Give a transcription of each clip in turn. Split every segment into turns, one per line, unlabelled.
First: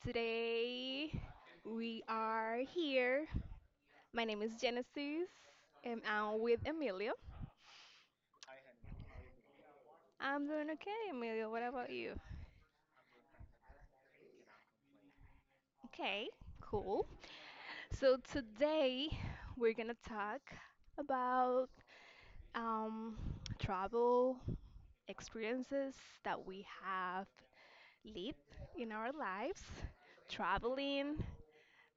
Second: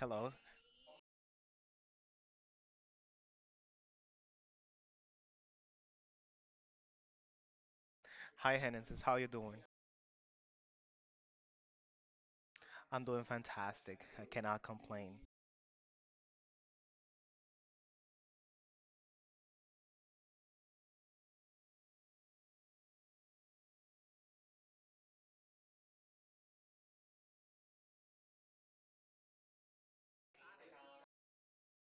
Hello.
Today we are here. My name is Genesis and I'm with Emilio.
Hi, Hennesis. How you doing?
I'm doing okay, Emilio. What about you?
I'm doing fantastic. I cannot complain.
Okay, cool. So today we're gonna talk about um, travel experiences that we have lived in our lives, traveling,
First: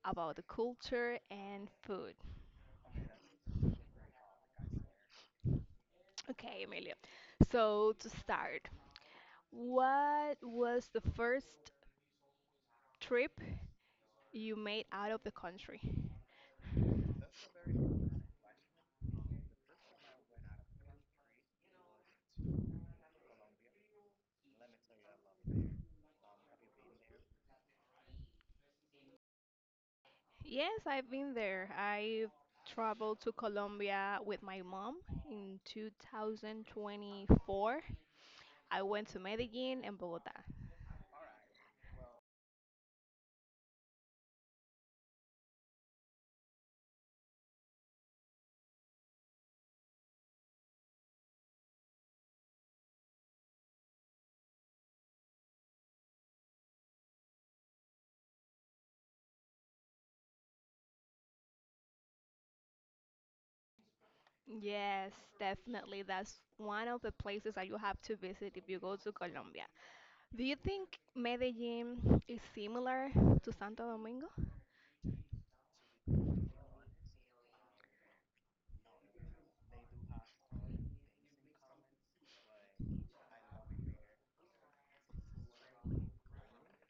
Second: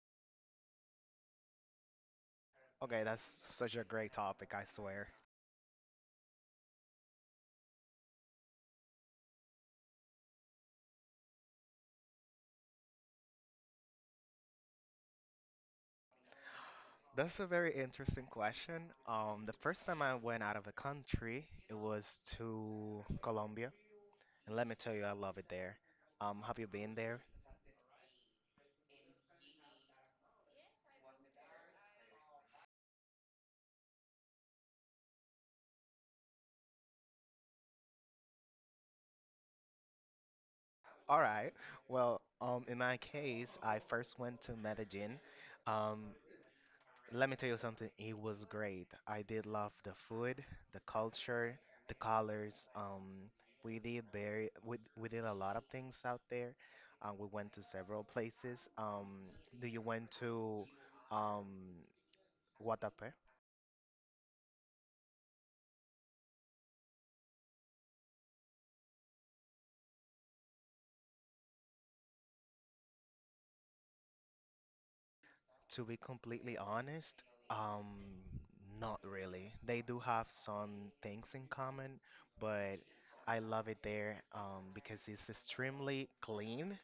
about the culture and food.
Okay, that's such a great topic, I swear.
Okay, Emilia. So to start, what was the first trip you made out of the country?
That's a very interesting question. The first time I went out of the country, it was to Colombia, and let me tell you, I love it there. Have you been there?
Yes, I've been there. I traveled to Colombia with my mom in 2024. I went to Medellin and Bogota.
All right. Well, in my case, I first went to Medellin. Um, Let me tell you something. It was great. I did love the food, the culture, the colors. We did a lot of things out there. We went to several places. Do you went to um, Guatapé?
Yes, definitely. That's one of the places that you have to visit if you go to Colombia. Do you think Medellin is similar to Santo Domingo?
To be completely honest, um, not really. They do have some things in common, but I love it there because it's extremely clean.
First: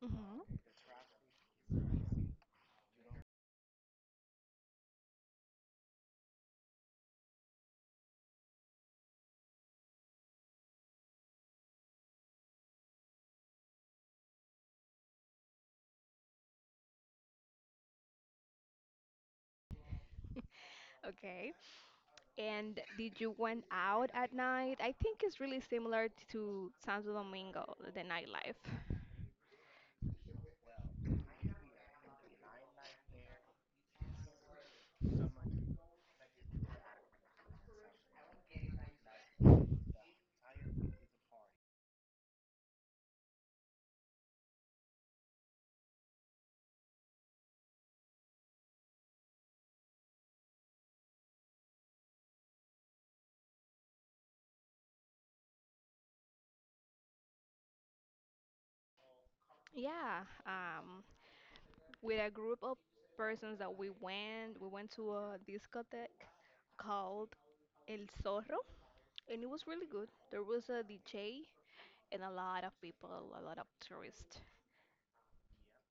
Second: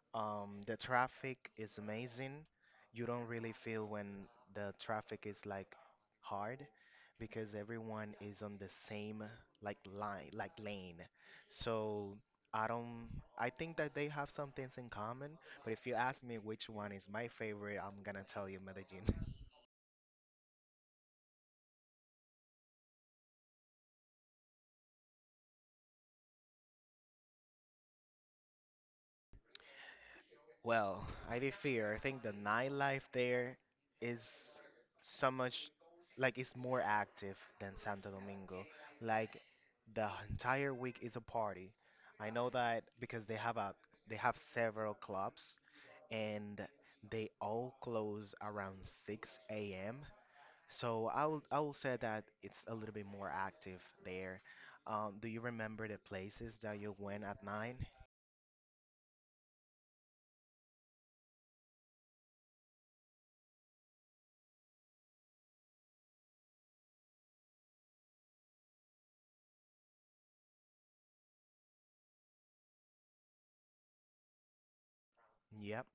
Hmm.
The traffic is amazing. You don't really feel when the traffic is like hard because everyone is on the same like line, like lane. So I don't, I think that they have some things in common, but if you ask me which one is my favorite, I'm gonna tell you Medellin.
Okay. And did you went out at night? I think it's really similar to Santo Domingo, the nightlife.
Well, I do fear. I think the nightlife there is so much like it's more active than Santo Domingo. Like the entire week is a party. I know that because they have several clubs and they all close around 6 a.m. So I will say that it's a little bit more active there. Do you remember the places that you went at nine?
Yeah, with a group of persons that we went to a discotheque called El Zorro, and it was really good. There was a DJ and a lot of people, a lot of tourists.
Yep.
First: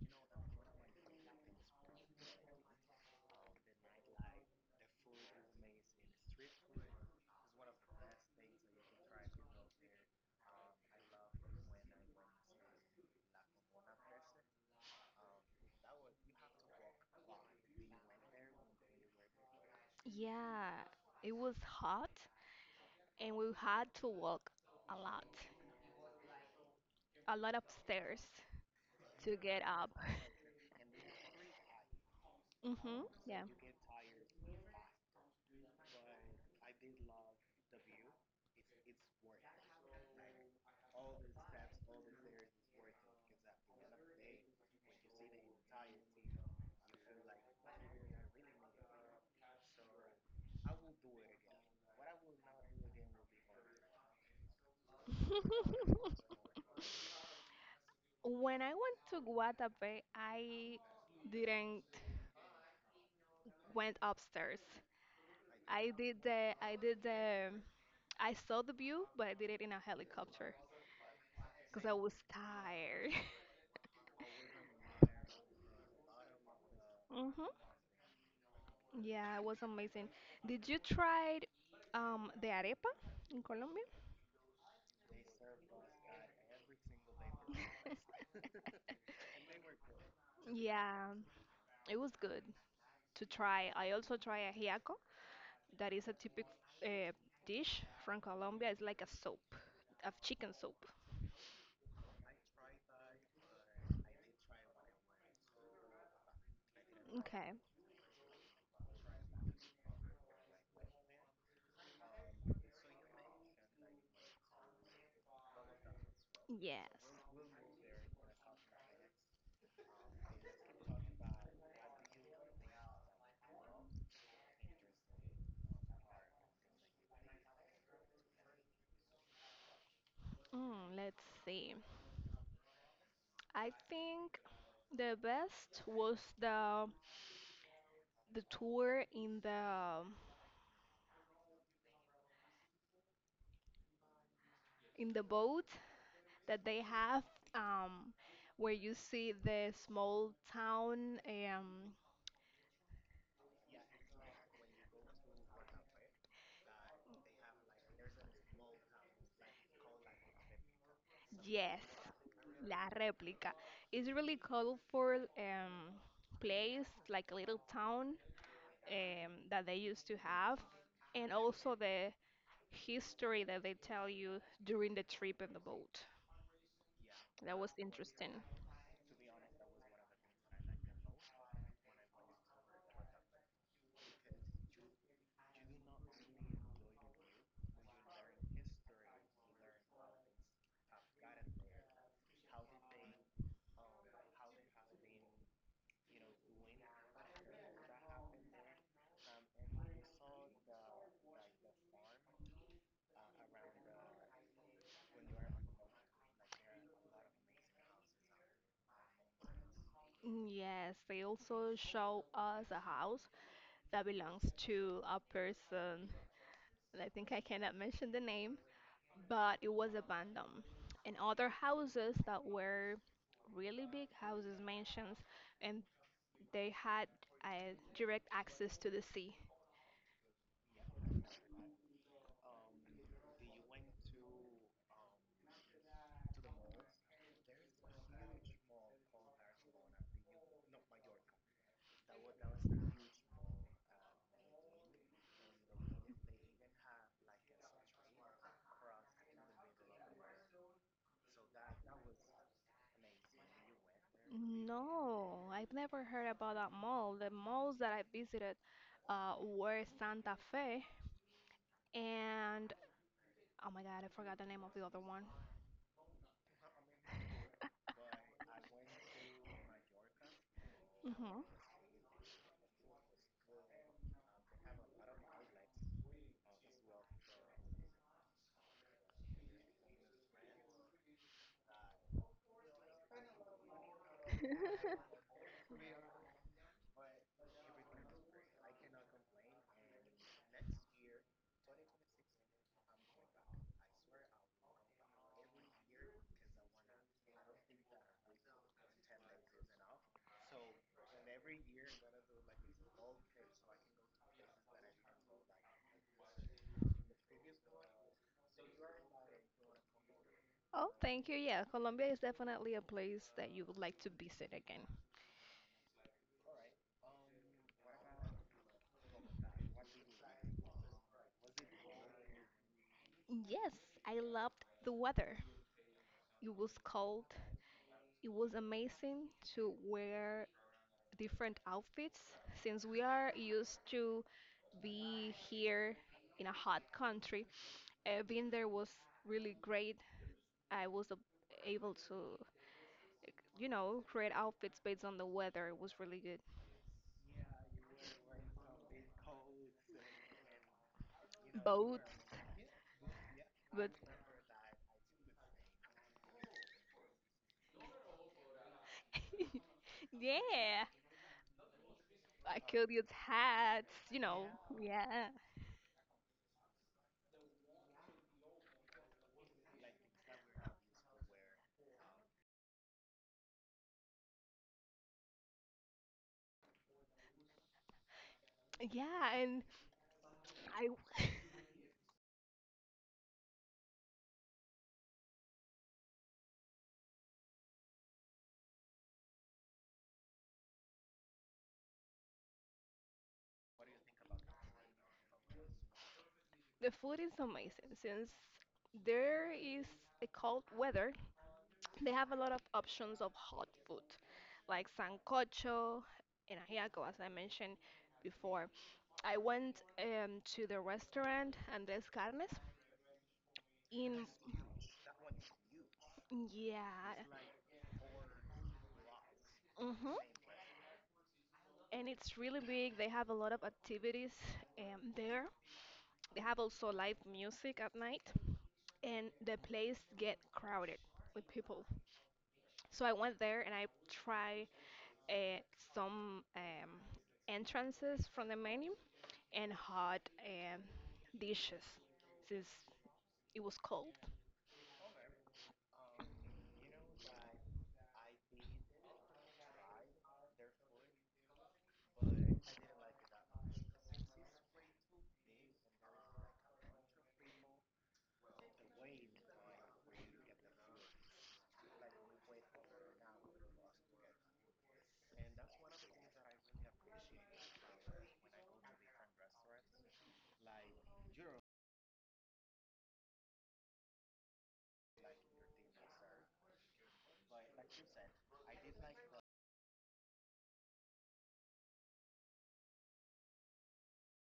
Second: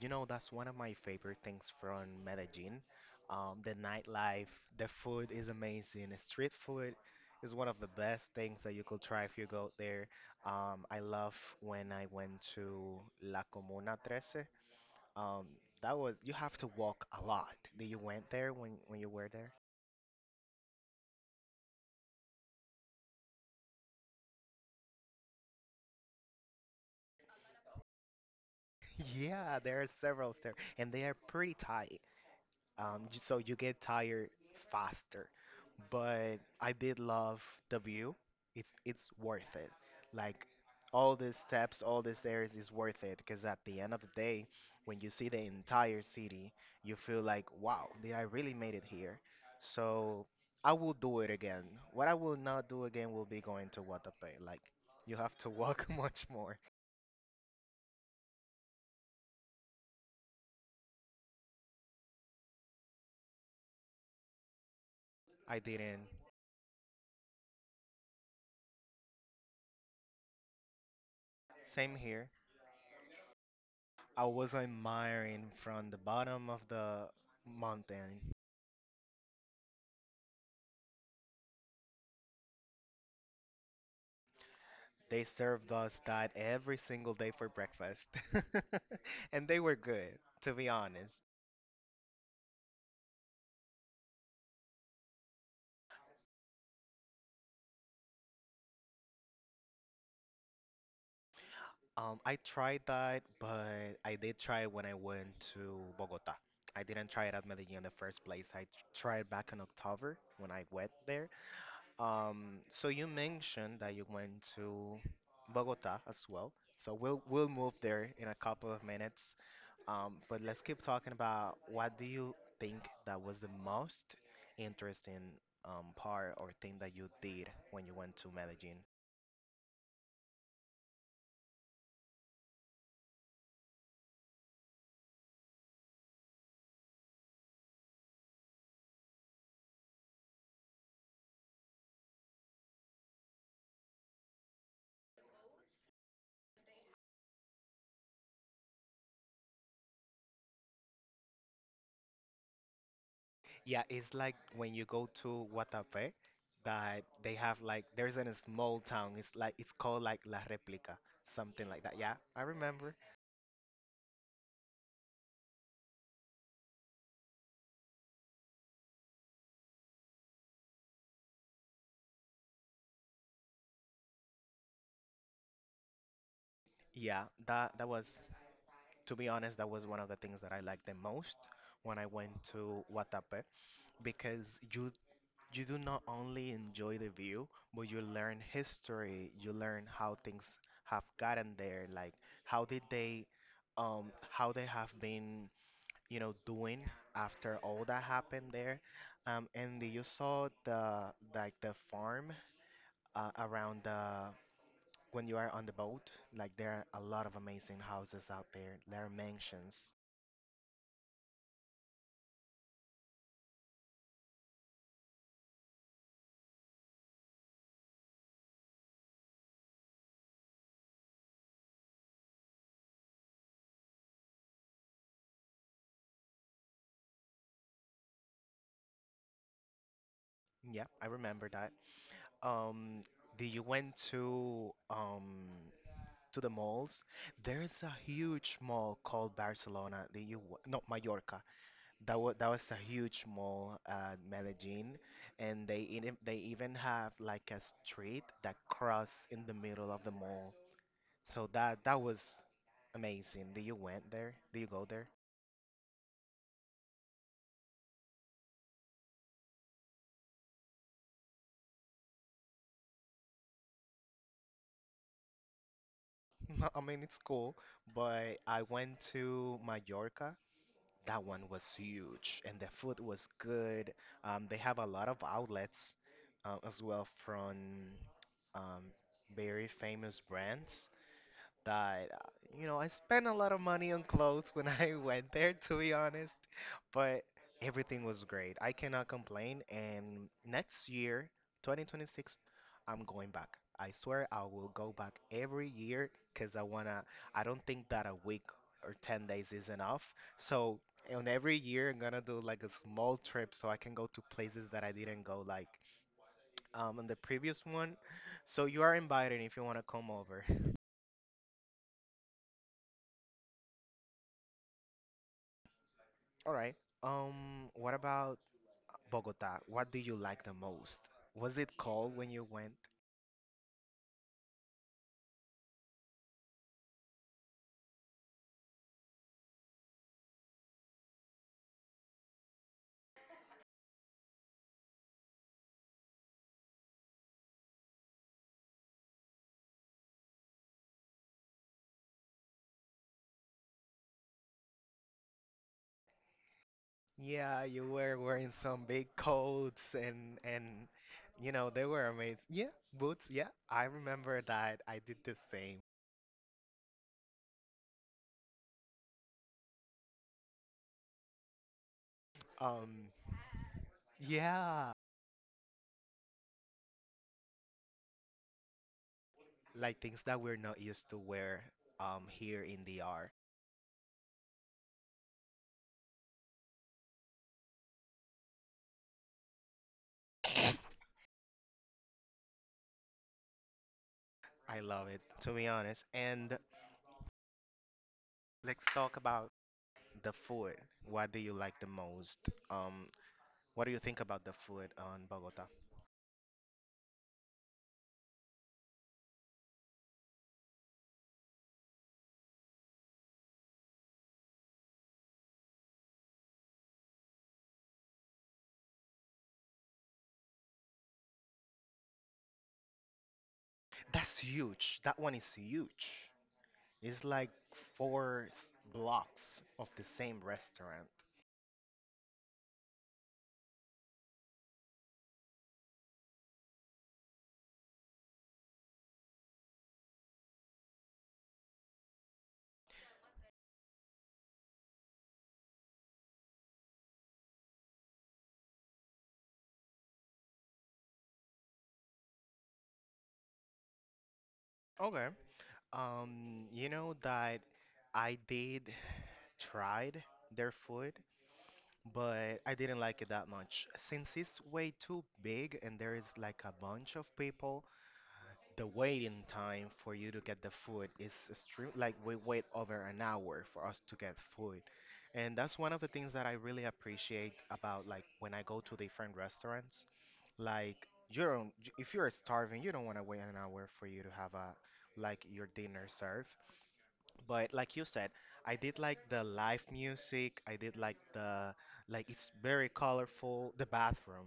You know, that's one of my favorite things from Medellin. The nightlife, the food is amazing. Street food is one of the best things that you could try if you go there. I love when I went to La Comuna 13. Um, that was, you have to walk a lot. Did you went there when you were there?
Yeah, it was hot, and we had to walk a lot, a lot of stairs to
Yeah,
get
there are
up.
several there, and they are pretty tight.
Mhm.
So you get tired faster. But I did love the view. It's worth it. Like all these steps, all these stairs is worth it because at the end of the day, when you see the entire city, you feel like, wow, did I really made it here? So I will do it again. What I will not do again will be going to Guatapé. Like you have to walk much more.
When I went to Guatapé, I didn't went upstairs.
I
I
didn't.
did the I did the I saw the view, but I did it in a helicopter because I
Same
was
here.
tired.
I was admiring from the bottom of the
Mhm.
mountain.
Yeah, it was amazing. Did you try the arepa in Colombia?
They served us that every single day for breakfast. And they were good, to be
Yeah,
honest.
it was good to try. I also tried ajiaco, that is a typical uh, dish from Colombia. It's like a soup, a chicken soup.
I tried that, but I did try it when I went to Bogota. I didn't try it at
Okay.
Medellin in the first place. I tried back in October when I went there. So you mentioned that you went to Bogota as well.
Yes.
So we'll move there in a couple of minutes. But let's keep talking about what do you think that was the most interesting part or thing that you did when you went to Medellin?
Let's see. I think the best was the tour in the boat that they have um where you see the small town. um
Yeah, it's like when you go to Guatapé, that they have like there's in a small town. It's like it's called like La Replica, something
yes
like that. Yeah, I
La
remember.
Replica. It's really colorful place, like a little town that they used to have, and also the history that they tell you during the trip in the boat.
Yeah,
That was
that that was
interesting.
to be honest, that was one of the things that I liked the most when I went to Guatapé because you you do not only enjoy the view, but you learn history, you learn how things have gotten there, like how did they how they have been, you know, doing after all that happened there. And you saw the the farm around the when you are on the boat, like there are a lot of amazing houses out there. There are mansions.
Yes, they also show us a house that belongs to a person. And I think I cannot mention the name, but it was abandoned. And other houses that were really big houses, mansions, and they had direct access to the sea.
Yeah, I remember that. Um, did you went to the malls? There's a huge mall called Barcelona, the you not Mallorca. That was a huge mall at Medellin, and they even have like a street that cross in the middle of the mall. So that was amazing. Did you went there? Did you go there?
No, I've never heard about that mall. The malls that I visited were Santa Fe and oh my God, I forgot the name of the other one.
I mean, it's cool, but I went to Mallorca. That
Hmm.
one was huge, and the food was good. They have a lot of outlets as well from um, very famous brands that you know I spent a lot of money on clothes when I went there, to be honest, but everything was great. I cannot complain, and next year, 2026, I'm going back. I swear I will go back every year cuz I don't think that a week or 10 days is enough. So on every year I'm gonna do like a small trip so I can go to places that I didn't go like in the previous one. So you are invited if you wanna come over.
Oh, thank you. Yeah, Colombia is definitely a place that you would like to visit again.
All right. What about Bogota? What do you like the most? Was it cold when you went?
Yes, I loved the weather. It was cold. It was amazing to wear different outfits since we are used to be here in a hot country. Being there was really great. I was able to, like, you know, create outfits based on the weather. It was really good.
Yeah, you were wearing some big coats and you know, they
Both,
were amazing. Yeah, boots. Yeah, I
but
remember that. I did the same.
yeah, I killed your
Um,
hats.
yeah,
Yeah,
like things that we're not used to wear here in the R.
yeah, and I.
I love it, to be honest. And let's talk about the food. What do you like the most? Um, what do you think about the food on Bogota?
The food is amazing since there is a cold weather. They have a lot of options of hot food, like sancocho and ajiaco, as I mentioned before. I went to the restaurant Andres Carnes. in
That's huge. That one is huge. It's
yeah,
like blocks of the
mhm,
same restaurant.
and it's really big. They have a lot of activities there. They have also live music at night, and the place get crowded with people. So I went there and I try uh, some entrances from the menu and hot um, dishes since it was cold.
Okay. You know that I did tried their food, but I didn't like it that much. Since it's way too big and there is like a bunch of people, the waiting time for you to get the food is extreme, like we wait over an hour for us to get food, and that's one of the things that I really appreciate about like when I go to different restaurants, like you don't j- if you're starving you don't want to wait an hour for you to have a like your dinner served. But like you said, I did like the live music, I did like the like it's very colorful, the bathroom,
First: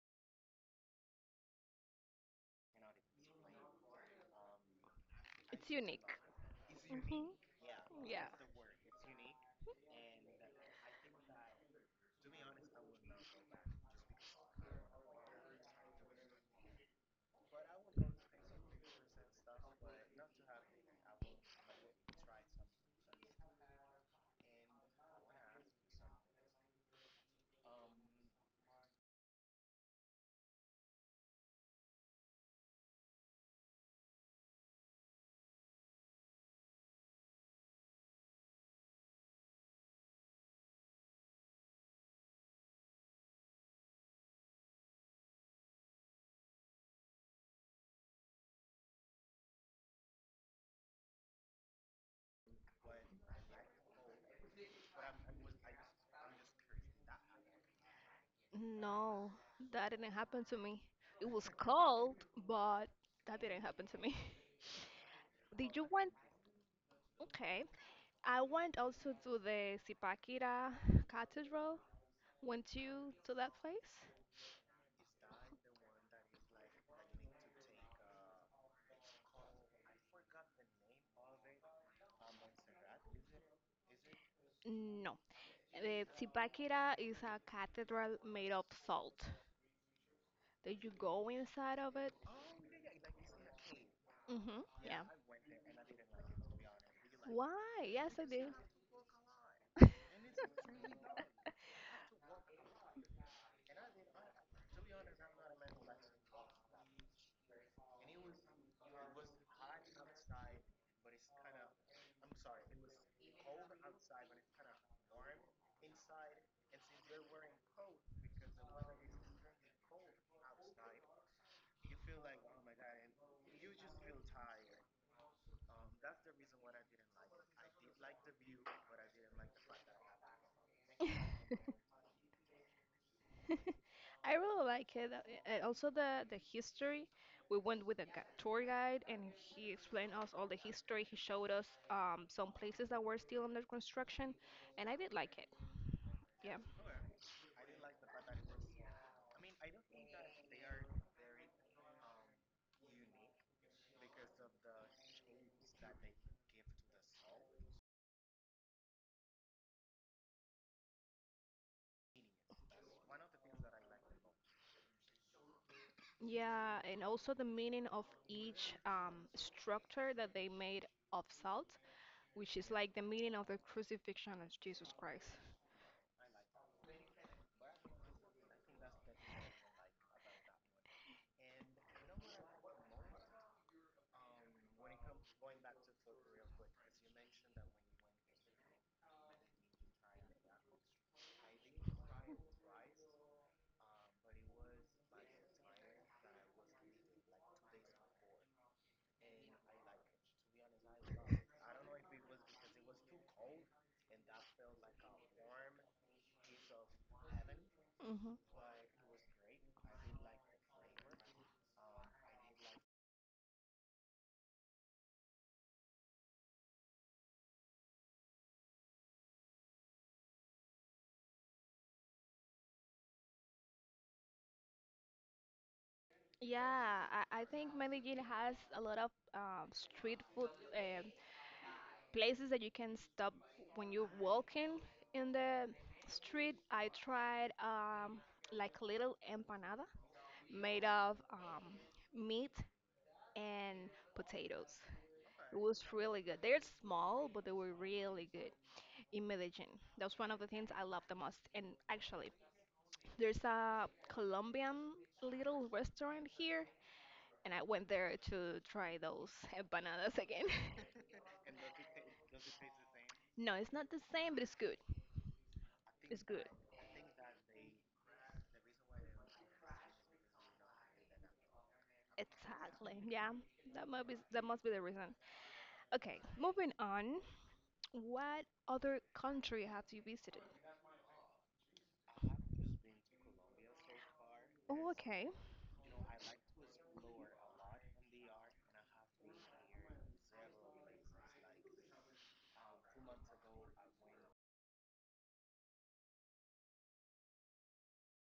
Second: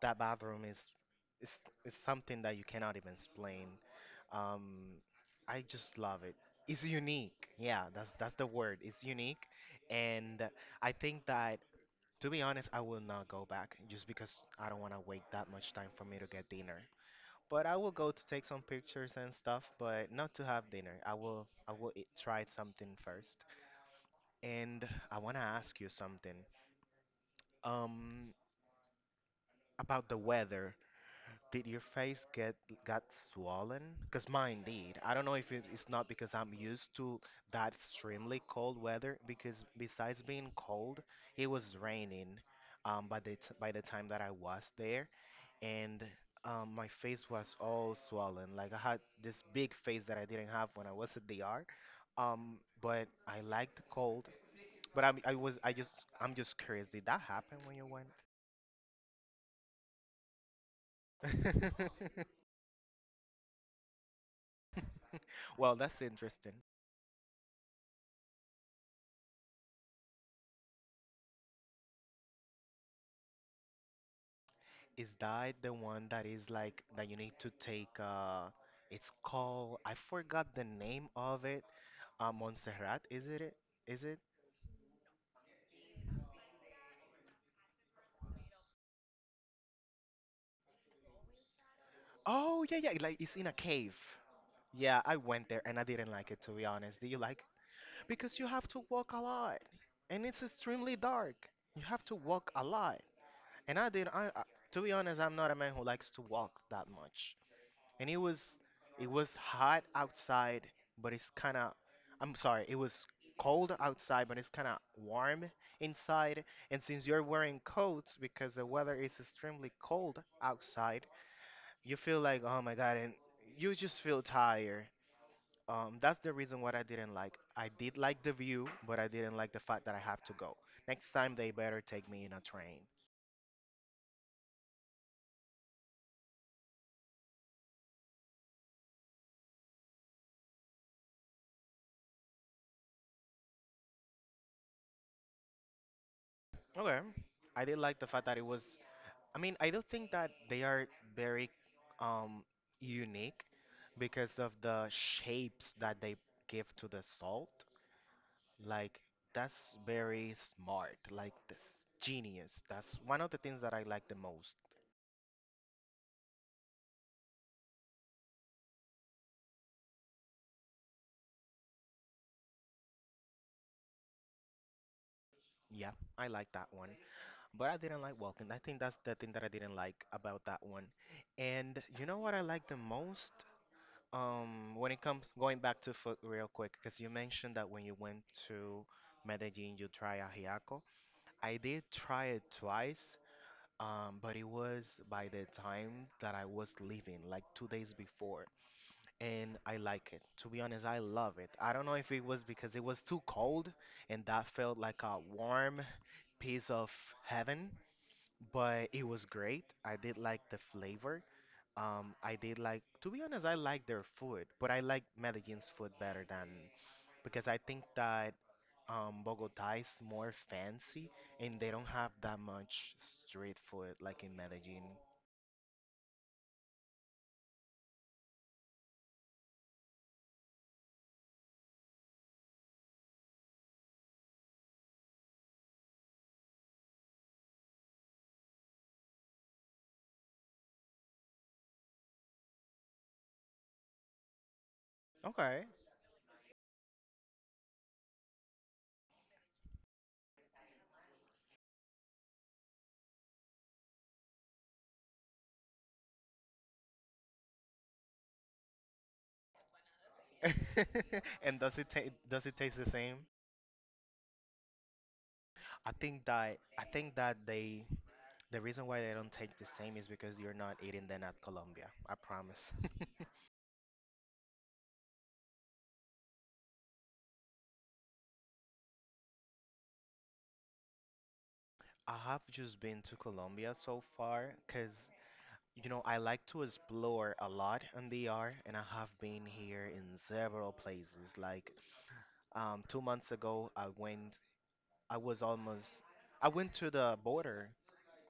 that bathroom is is is something that you cannot even explain. Um, I
It's
just
unique.
love it. It's
Hmm.
unique. Yeah,
Yeah.
that's the word. It's unique, and I think that to be honest, I will not go back just because I don't want to wait that much time for me to get dinner. But I will go to take some pictures and stuff, but not to have dinner. I will eat, try something first. And I want to ask you something um about the weather. Did your face get Got swollen? Because mine did. I don't know if it's not because I'm used to that extremely cold weather. Because besides being cold, it was raining. By the time that I was there, and my face was all swollen. Like I had this big face that I didn't have when I was at the DR. But I liked the cold. I just I'm just curious. Did that happen when you
No, that didn't happen to me. It was
went?
cold, but that didn't happen to me.
Well,
Did you
that's
want?
interesting.
Okay. I went also to the Zipaquira Cathedral. Went you to that place?
Is that the one that is like that you need to take it's called I forgot the name of it. Montserrat, is it it? Is it?
No. The Zipaquira is a cathedral made of salt. Did you go inside of it?
Oh yeah, yeah, like it's in a cave.
Mm-hmm.
Yeah,
Yeah.
I went there and I didn't like it, to be honest. Do you like?
Why? Yes, I
Because you
did.
have to walk a lot and it's extremely dark. You have to walk a lot. And I did I, to be honest, I'm not a man who likes to walk that much. And it was hot outside but it's kind of I'm sorry it was cold outside but it's kind of warm inside, and since you're wearing coats because the weather is extremely cold outside, you feel like, oh my god, and you just feel tired. That's the reason what I didn't like. I did like the view but I didn't like the fact that I have to go. Next time they better take me in a train.
I really like it. Also, the history. We went with a tour guide, and he explained us all the history. He showed us some places that were still under construction, and I did like it. Yeah,
Okay, I did like the fact that it was I mean, I don't think that they are very um, unique because of the shapes that they give to the salt. Like, that's very smart. Like, this, genius. That's one of the things that I like the most.
yeah, and also the meaning of each structure that they made of salt, which is like the meaning of the crucifixion of Jesus Christ.
Yeah, I like that one. But I didn't like walking. I think that's the thing that I didn't like about that one. And you know what I like the most? When it comes going back to food real quick, because you mentioned that when you went to Medellin, you try ajiaco. I did try it twice, but it was by the time that I was leaving, like 2 days before, and I like it. To be honest, I love it. I don't know if it was because it was too cold and that felt like a warm piece of heaven, but it was great. I did like the flavor. I did like, to be honest, I like their food, but I like Medellin's food better than because I think that Bogota is more fancy and they don't have that much street food like in Medellin.
Yeah, I think Medellin has a lot of street food um places that you can stop when you're walking in the street. I tried like little empanada made of meat and potatoes. It
Okay.
was really good. They're small, but they were really good in Medellin. That's one of the things I love the most. And actually, there's a Colombian little restaurant here and I went there to try those empanadas again.
And does it taste the same?
No, it's not the same, but it's good. It's good.
I think that the reason why they don't taste the same is because you're not eating them at Colombia. I
Exactly.
promise.
Exactly. Yeah, that must be the reason. Okay, moving on. What other country have you visited?
I have just been to Colombia so far
Oh,
because
okay.
you know, I like to explore a lot in the ER, and I have been here in several places. Like 2 months ago, I went. I was almost. I went to the border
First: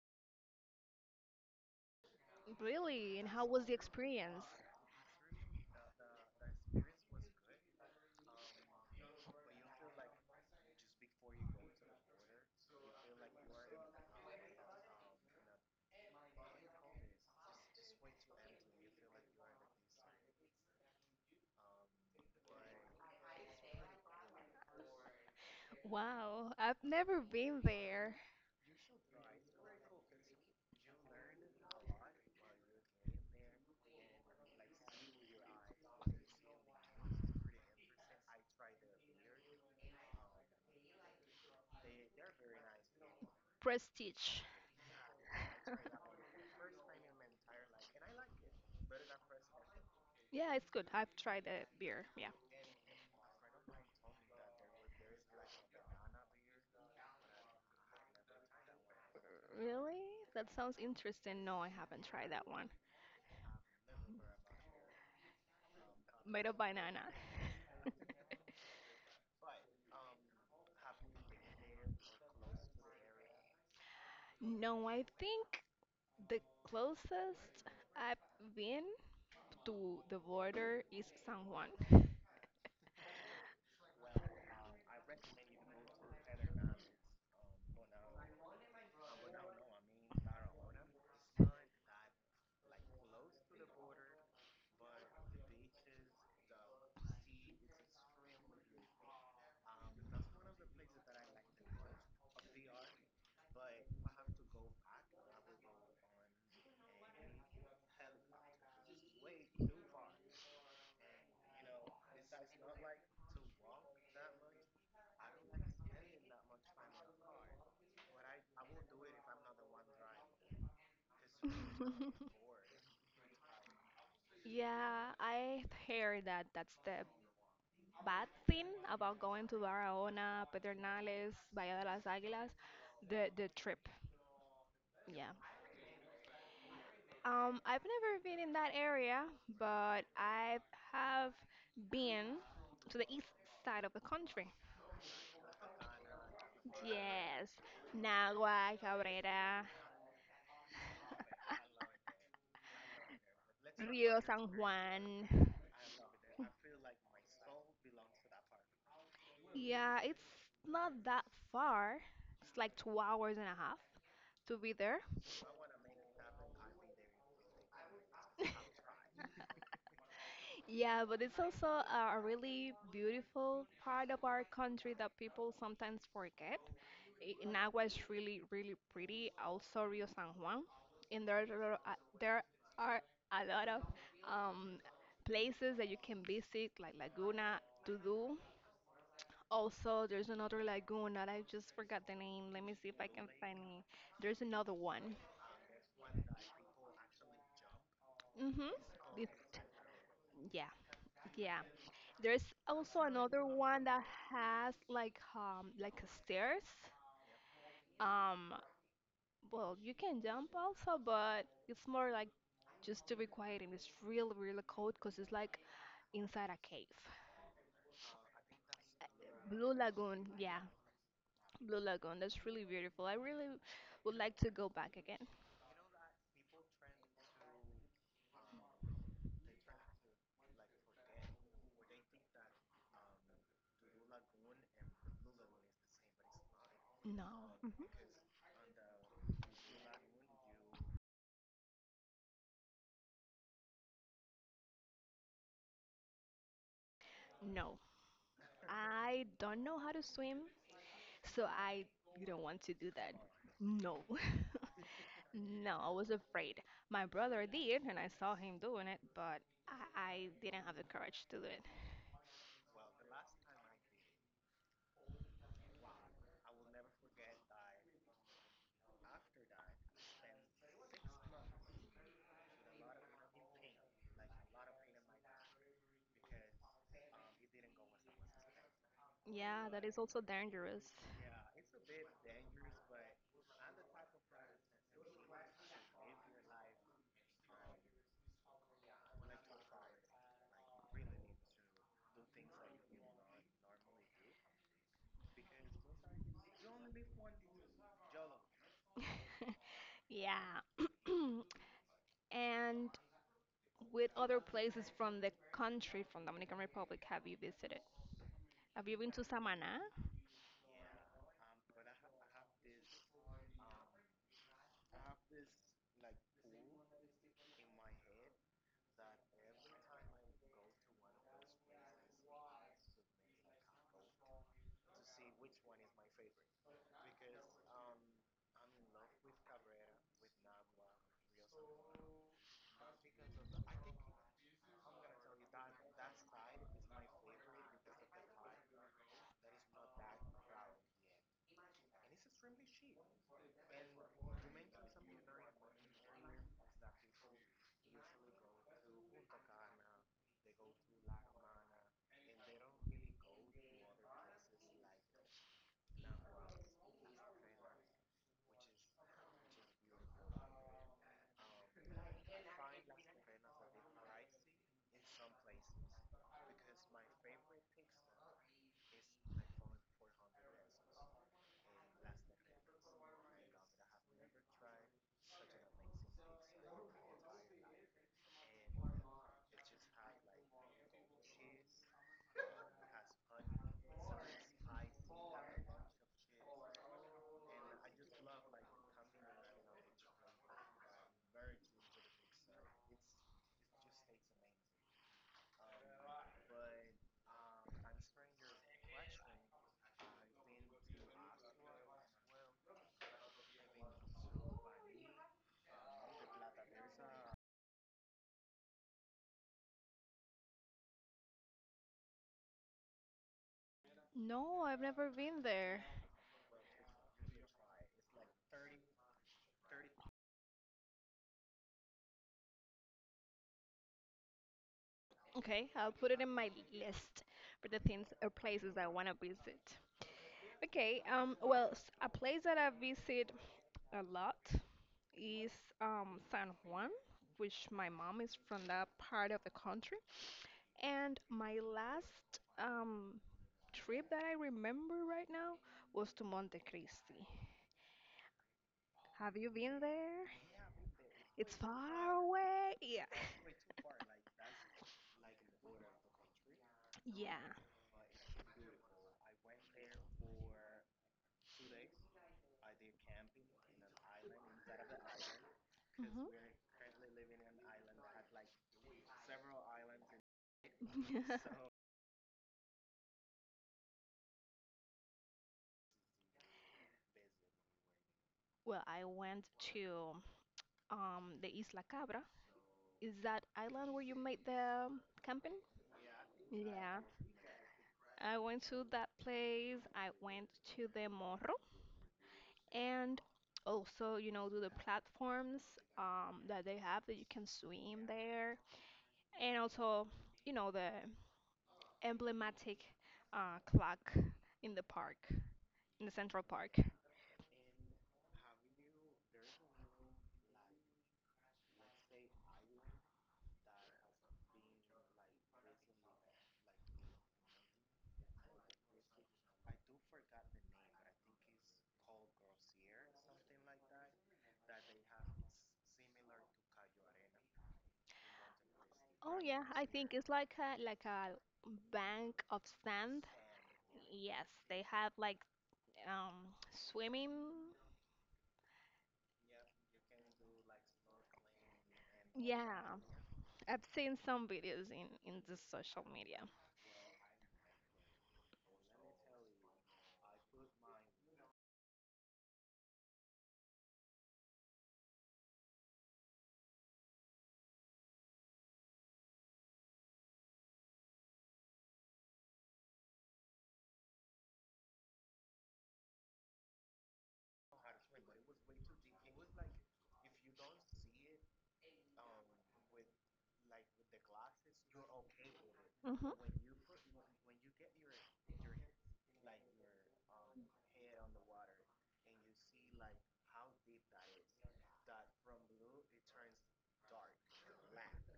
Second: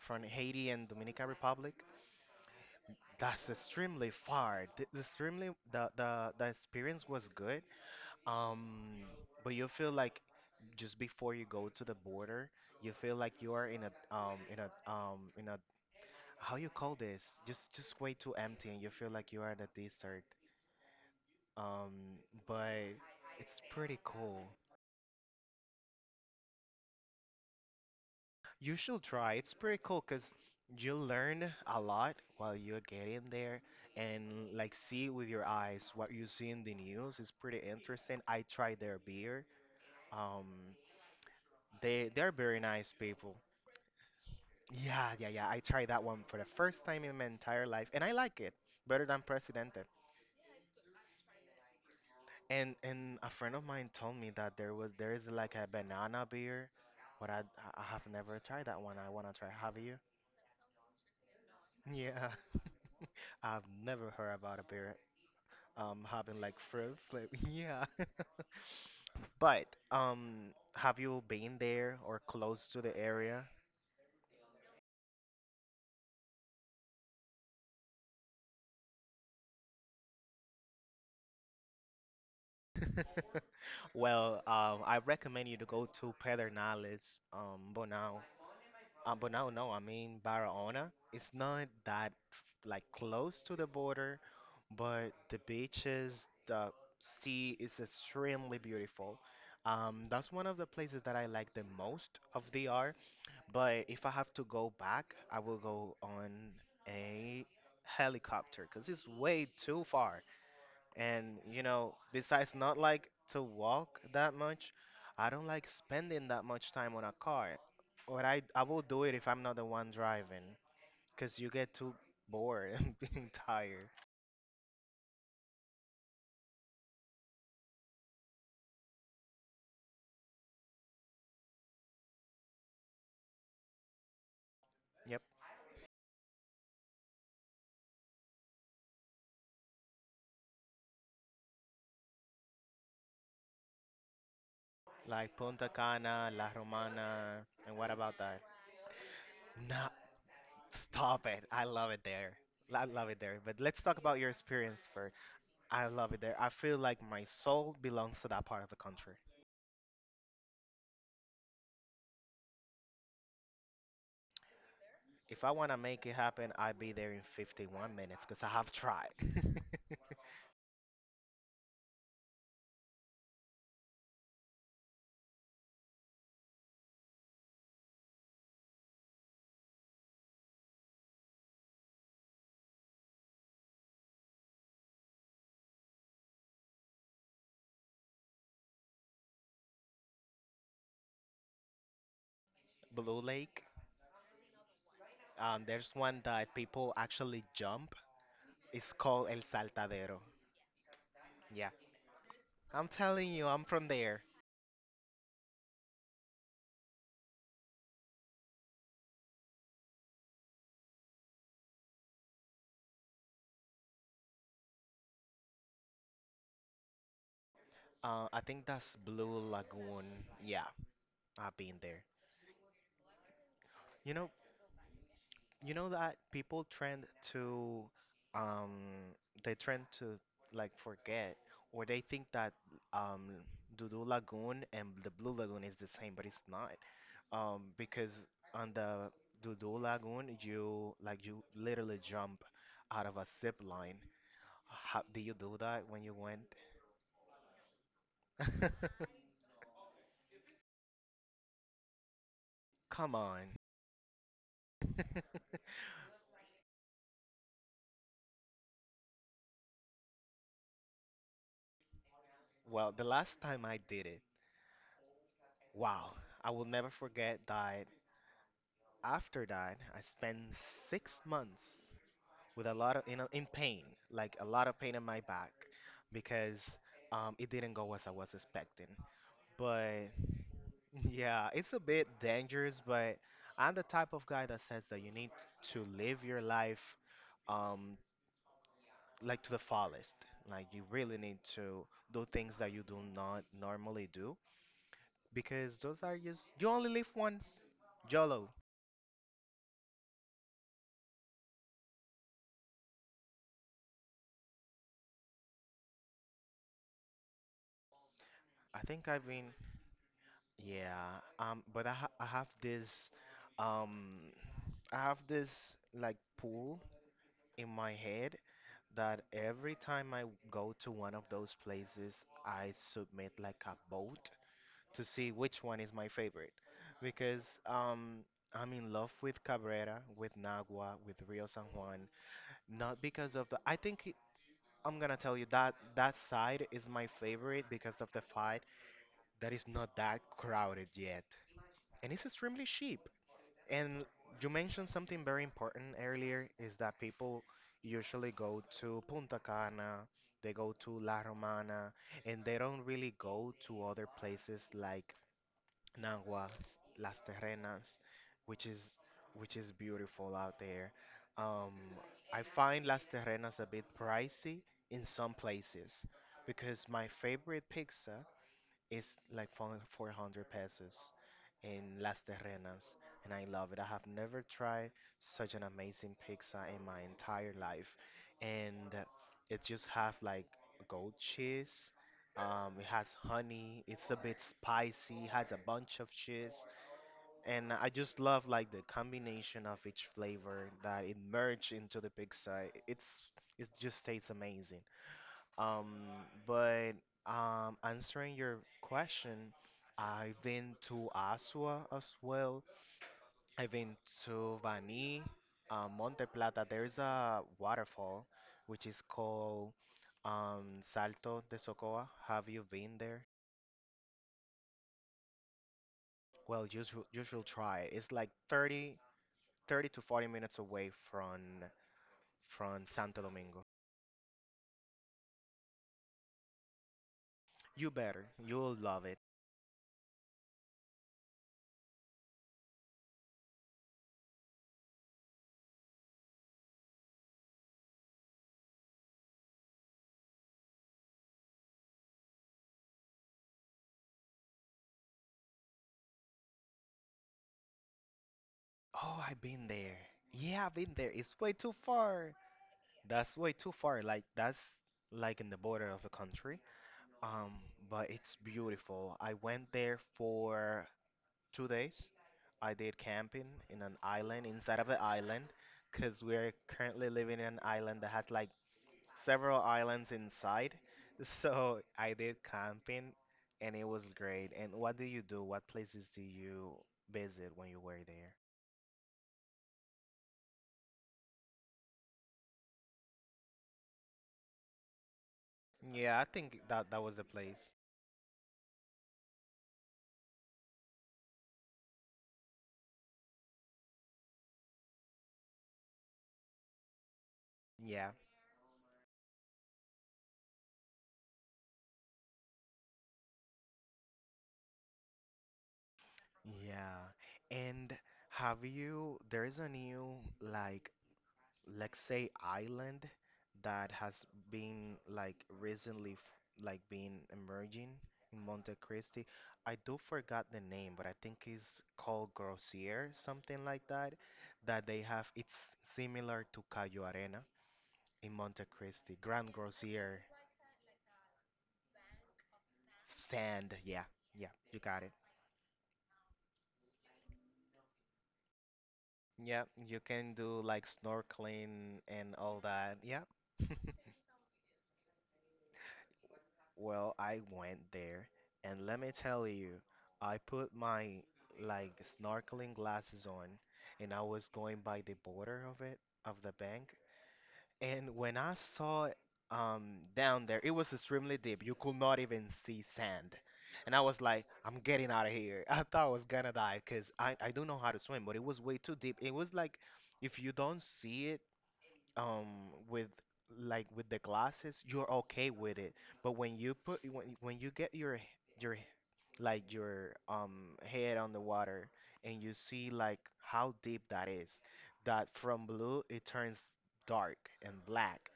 from Haiti and Dominican Republic.
Really? And how
That's
was the
extremely
experience?
far. The, the experience was good. Um, but you feel like just before you go to the border, you feel like you are in a how you call this? Just way too empty, and you feel like you are in a desert, um, but it's pretty cool.
Wow, I've never been there.
You should try. It's pretty cool because you learn a lot while you're getting there and like see with your eyes what you see in the news is pretty interesting. I tried their beer. Um, they're very nice people.
Prestige.
Yeah, yeah, yeah, I tried that one for the first time in my entire life and I like it better than Presidente.
Yeah, it's good. I've tried the beer. Yeah.
And a friend of mine told me that there is like a banana beer, but I have never tried that one. I wanna try. Have you?
Really? That sounds interesting. No, I haven't
Yeah,
tried that one.
I've never heard about a beer having
Made
like
of
fruit
banana.
flavor. Yeah. But have you been there or close to the area?
No, I think the closest I've been to the border is San Juan.
Well, I recommend you to go to Pedernales, Bonao. But no, no, I mean Barahona. It's not that like close to the border, but the beaches, the sea is extremely beautiful. That's one of the places that I like the most of DR. But if I have to go back, I will go on a helicopter because it's way too far. And you know, besides not like to walk that much, I don't like spending that much time on a car. Or I will do it if I'm not the one driving, 'cause you get too bored and being tired.
Yeah, I heard that that's the bad thing about going to Barahona, Pedernales, Bahía de las Águilas, the trip.
Yep.
Yeah. I've never been in that area, but I have been to the east side of the country.
Like Punta Cana, La Romana,
Yes,
and what about that?
Nagua, Cabrera,
Nah, stop it. I love it there. I love it there. But let's talk about
Rio
your
San
experience first.
Juan.
I love it there. I feel like my soul belongs to that part of the country.
Yeah, it's not that far. It's like 2 hours and a half to be there.
If I want to make it happen, I'd be there in 51 minutes because I have tried.
Yeah, but it's also a really beautiful part of our country that people sometimes forget. Nagua is really, really pretty. Also, Rio San Juan. And there are a lot of um, places that you can visit, like Laguna, Tudu. Also, there's another lagoon that I just forgot the name. Let me see if I
Blue
can find
Lake,
it. There's another one.
there's one that people actually jump.
Mm-hmm.
It's called
It's,
El Saltadero.
yeah, yeah.
Yeah.
There's
I'm
also
telling
another
you, I'm
one
from
that
there.
has like a stairs. Um, well, you can jump also, but it's more like just to be quiet and it's real, real cold because it's like inside a cave.
I think that's Blue
Blue
Lagoon.
Lagoon, yeah,
Yeah, I've been
Blue
there.
Lagoon. That's really beautiful. I really
You
would
know,
like to go back again.
you know that people trend to, um, they trend to like forget, or they think that um, Dudu Lagoon and the Blue Lagoon is the same, but it's not.
No. Mhm.
Because on the Dudu Lagoon, you literally jump out of a zip line. How do you do that when you went?
No, I don't know how to swim, so I don't want to do that.
Come on.
No. No, I was afraid. My brother did, and I saw him doing it, but I didn't have the courage to do it.
Well, the last time I did it, wow, I will never forget that. After that, I spent 6 months with a lot of in pain, like a lot of pain in my back, because it didn't go as I was expecting.
Yeah, that is
But
also dangerous.
yeah, it's a bit dangerous, but I'm the type of guy that says that you need to live your life um like to the fullest. Like you really need to do things that you do not normally do because those are just you only live once. YOLO.
Yeah. And with other places from the country, from Dominican Republic, have you visited?
I
Have you
think
been to
I've been,
Samaná?
yeah, but um I have this like pool in my head that every time I go to one of those places, I submit like a vote to see which one is my favorite. Because I'm in love with Cabrera, with Nagua, with Rio San Juan, not because of the. I think it- I'm gonna tell you that that side is my favorite because of the fight that is not that crowded yet. And it's extremely cheap. And you mentioned something very important earlier is that people usually go to Punta Cana, they go to La Romana, and they don't really go to other places like Naguas, Las Terrenas, which is which is beautiful out there. Um, I find Las Terrenas a bit pricey in some places because my favorite pizza it's like 400 pesos in Las Terrenas, and I love it. I have never tried such an amazing pizza in my entire life, and it just have like goat cheese. It has honey. It's a bit spicy. It has a bunch of cheese, and I just love like the combination of each flavor that it merged into the pizza. It's it just tastes amazing. Um, but answering your question, I've been to Asua as well. I've been to Bani, Monte Plata. There's a waterfall which is called, Salto de Socoa. Have you been there?
No, I've never been there.
Well, you should try it. It's like 30 to 40 minutes away from Santo Domingo.
Okay, I'll put it in my list for the
You
things or
better. You'll
places I
love
want to
it.
visit. Okay, well, a place that I visit a lot is San Juan, which my mom is from that part of the country. And my last trip that I remember right now was to Monte Cristi.
Oh,
Have
I've
you
been
been
there.
there?
Yeah, I've been there. It's way
It's
too
far
far.
away. Yeah.
That's way too far. Like that's like in the border of a country.
Yeah.
Um, but it's beautiful. I went there for 2 days. I did camping in an island inside of the island, because we're currently living in an island that has like several islands inside.
Mhm.
So I did camping, and it was great. And what do you do? What places do you visit when you were there?
Well, I went to the Isla Cabra. Is that island where you made the camping?
Yeah, I think that
Yeah,
that was the place.
I went to that place. I went to the Morro and also, to the platforms that they have that you can swim
Yeah.
there, and also, the emblematic clock in the park, in the Central Park.
Yeah. And have you, there is a new, like, let's say island that has been, like, recently, like, been emerging in Monte Cristi. I do forgot the name, but I think it's called Grossier, something like that, that they have, it's similar to Cayo Arena in Monte Cristi.
Oh
Grand
yeah, I think
Grossier
it's like a bank of sand.
sand. Yeah.
Yes,
Yeah. You
they
got
have
it.
like um, swimming.
Yeah, you can do like snorkeling and all
Yeah,
that. Yeah.
I've seen some videos in the social media.
Well, I went there, and let me tell you, I put my like snorkeling glasses on, and I was going by the border of it, of the bank. And when I saw down there, it was extremely deep. You could not even see sand. And I was like, I'm getting out of here. I thought I was gonna die because I don't know how to swim, but it was way too deep. It was like if you don't see it, with like with the glasses you're okay with it, but
Hmm.
when you get your your h- like your head on the water and you see like how deep that is, that from blue it turns dark and black,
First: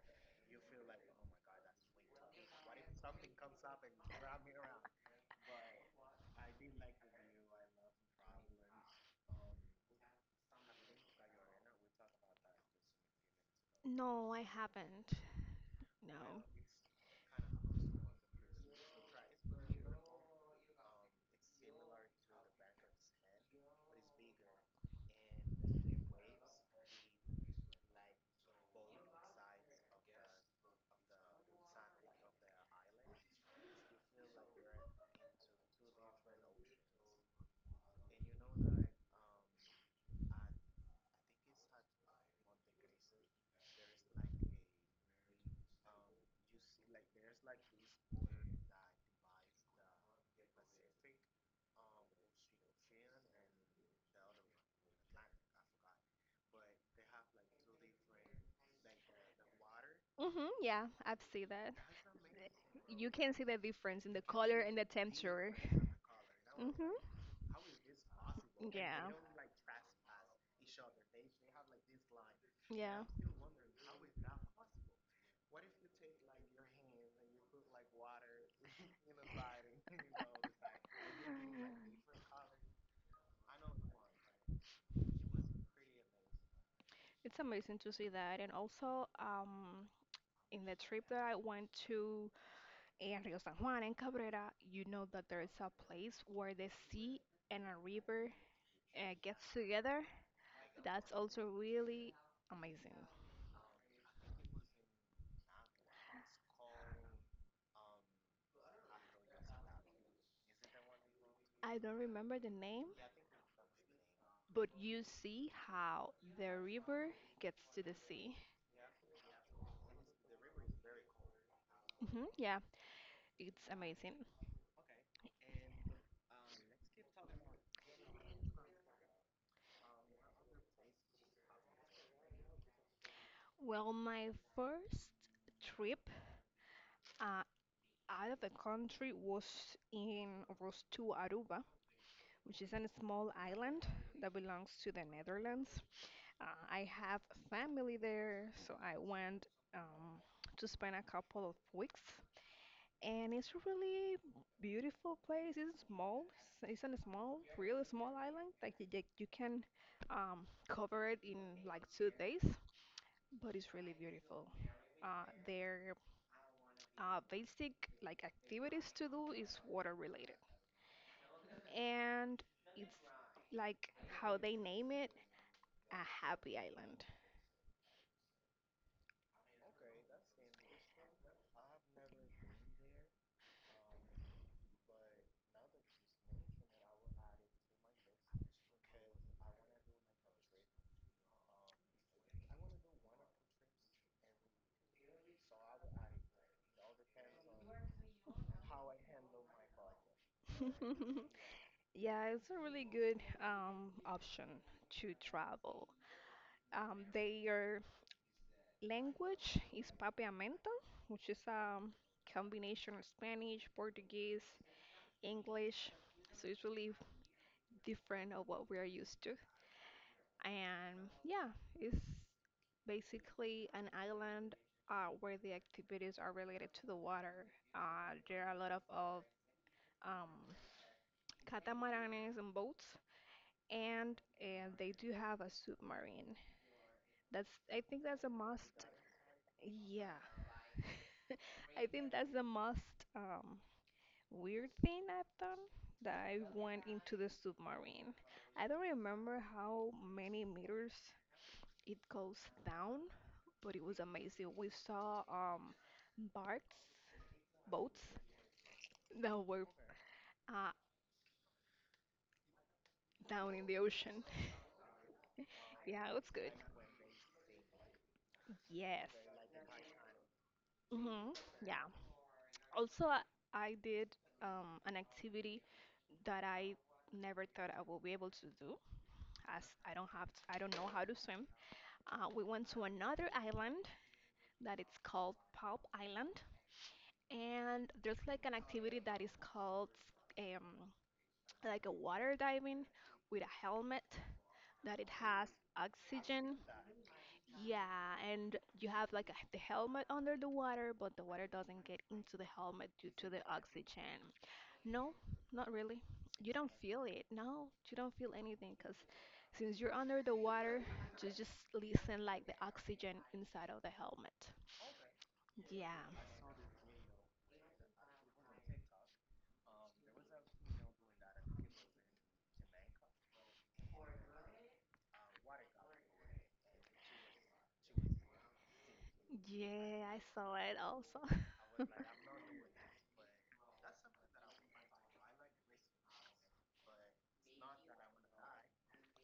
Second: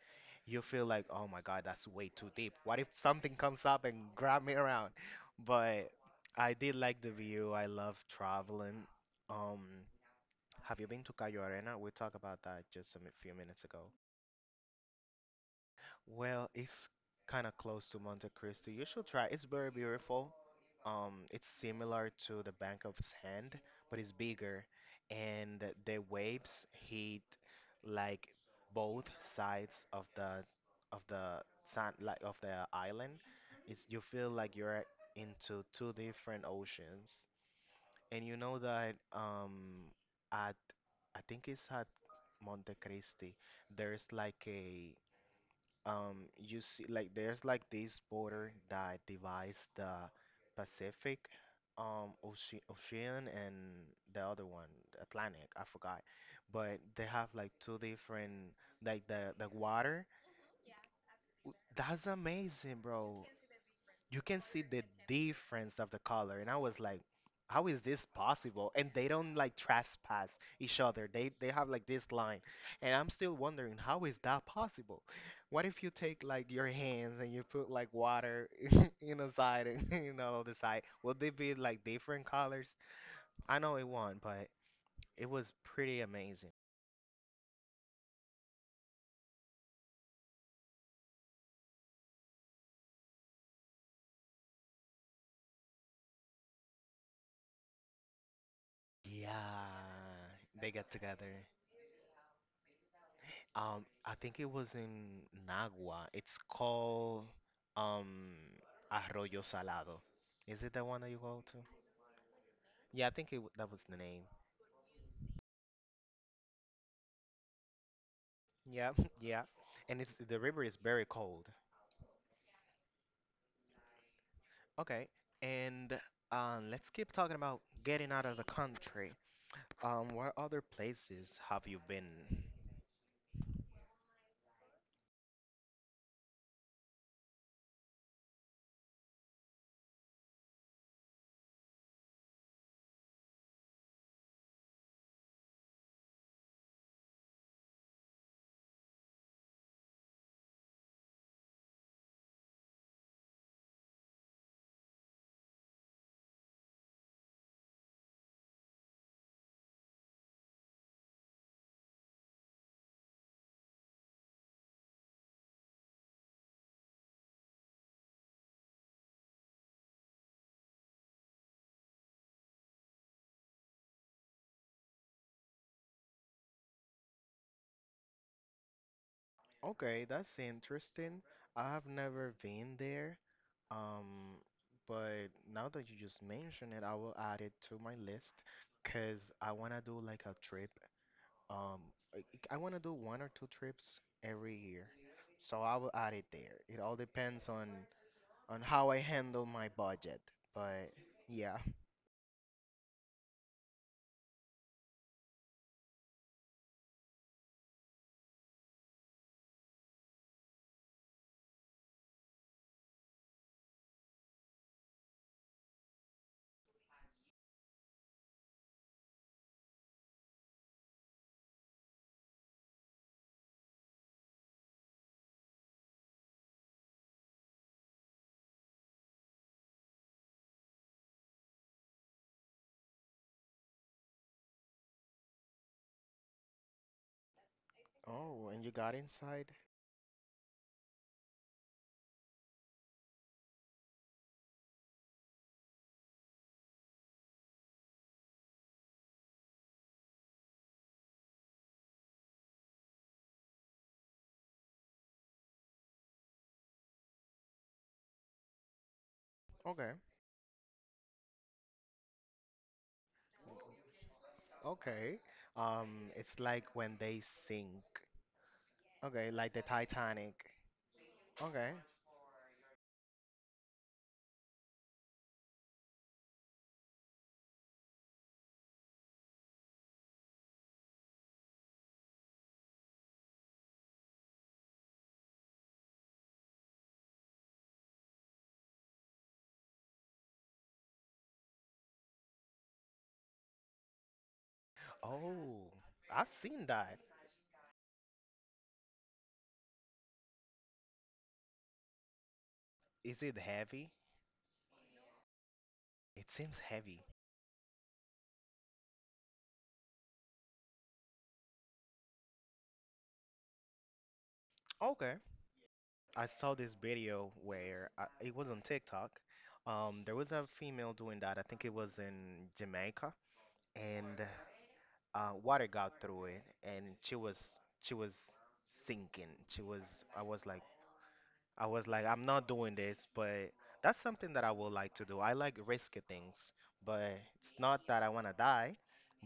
you feel like, oh my god, that's way too deep. What if something comes up and grab me around? But I did like the view. I love traveling. um have you been to Cayo Arena? We talked about that just a few minutes ago.
No, I haven't. No.
Well, it's kind of close to Monte Cristo. You should try. It's very beautiful. It's similar to the Bank of Sand, but it's bigger, and the waves hit like both sides of the sand, like of the island. It's you feel like you're into two different oceans, and you know that, at I think it's at Monte Cristi. There's like a you see like there's like this border that divides the Pacific ocean and the other one Atlantic I forgot, but they have like two different like the water.
Hmm, yeah, I've seen
W-
that.
that's amazing,
You
bro.
can see the difference in
You
the
can
color
see
and
the
the temperature.
difference of the color. And I was like,
Hmm.
how is this possible? And they
Yeah.
don't like trespass each other. They have like this line. And
Yeah.
I'm still wondering, how is that possible? What if you take like your hands and you put like water in a side and you know the side? Will they be like different colors? I know it won, but it was pretty amazing.
It's amazing to see that. And also, in the trip that I went to in Rio San Juan and Cabrera, you know that there is a place where the sea and a river gets
Yeah,
together.
they got
That's also
together.
really amazing.
I think it was in Nagua. It's called um Arroyo Salado. Is it that one that you go to?
I don't remember the name,
Yeah, I think it, that was the name.
but you see how the river gets to the sea.
Yeah, yeah. And it's the river is very cold.
Hmm, yeah, it's amazing.
Okay, and let's keep talking about getting out of the country. What other places have you been?
Well, my first trip uh, out of the country was in was to Aruba, which is a small island that belongs to the Netherlands. Uh, I have family there, so I went um, to spend a couple of weeks. And it's a really beautiful place. It's small. It's a small, really small island. Like you can cover it in like 2 days, but it's really beautiful. Their basic like activities to do is water related, and it's like how they name it, a happy island.
Okay, that's interesting. I have never been there. Um, but now that you just mentioned it, I will add it to my list because I want to do like a trip. Um, I, I want to do one or two trips every year. So I will add it there. It all depends on how I handle my budget. But yeah.
Yeah, it's a really good option to travel. Their language is Papiamento, which is a combination of Spanish, Portuguese, English. So it's really different of what we are used to. And yeah, it's basically an island where the activities are related to the water. There are a lot of um, catamaranes and boats and they do have a submarine. That's I think that's a
Oh, and you
must.
got inside?
Yeah, I think that's the most weird thing I've done, that I went into the submarine. I don't remember how many meters it goes down, but it was amazing. We saw barks, boats that were
Okay.
uh, down in the ocean.
Okay.
Yeah, it was
It's
good.
like when they sink.
Yes.
Okay, like the Titanic.
Hmm.
Okay.
Yeah. Also, I did an activity that I never thought I would be able to do, as I don't have, I don't know how to swim. We went to another island that it's called Palm Island, and there's like an activity that is called, um, like a water diving with a helmet that it has
Oh, I've
oxygen.
seen that.
Yeah, and you have like a, the helmet under the water, but the water doesn't get into the helmet due
Is
to
it
the
heavy?
oxygen. No, not really.
It
You
seems
don't feel
heavy.
it. No, you don't feel anything because since you're under the water, just listen like the oxygen inside of the helmet.
Okay.
Yeah.
I saw this video where it was on TikTok. There was a female doing that. I think it was in Jamaica, and water got through it, and she was sinking. She was.
Yeah, I
I was
saw
like,
it also.
I was like, I'm not doing this, but that's something that I would like to do. I like risky things, but it's not that I want to die,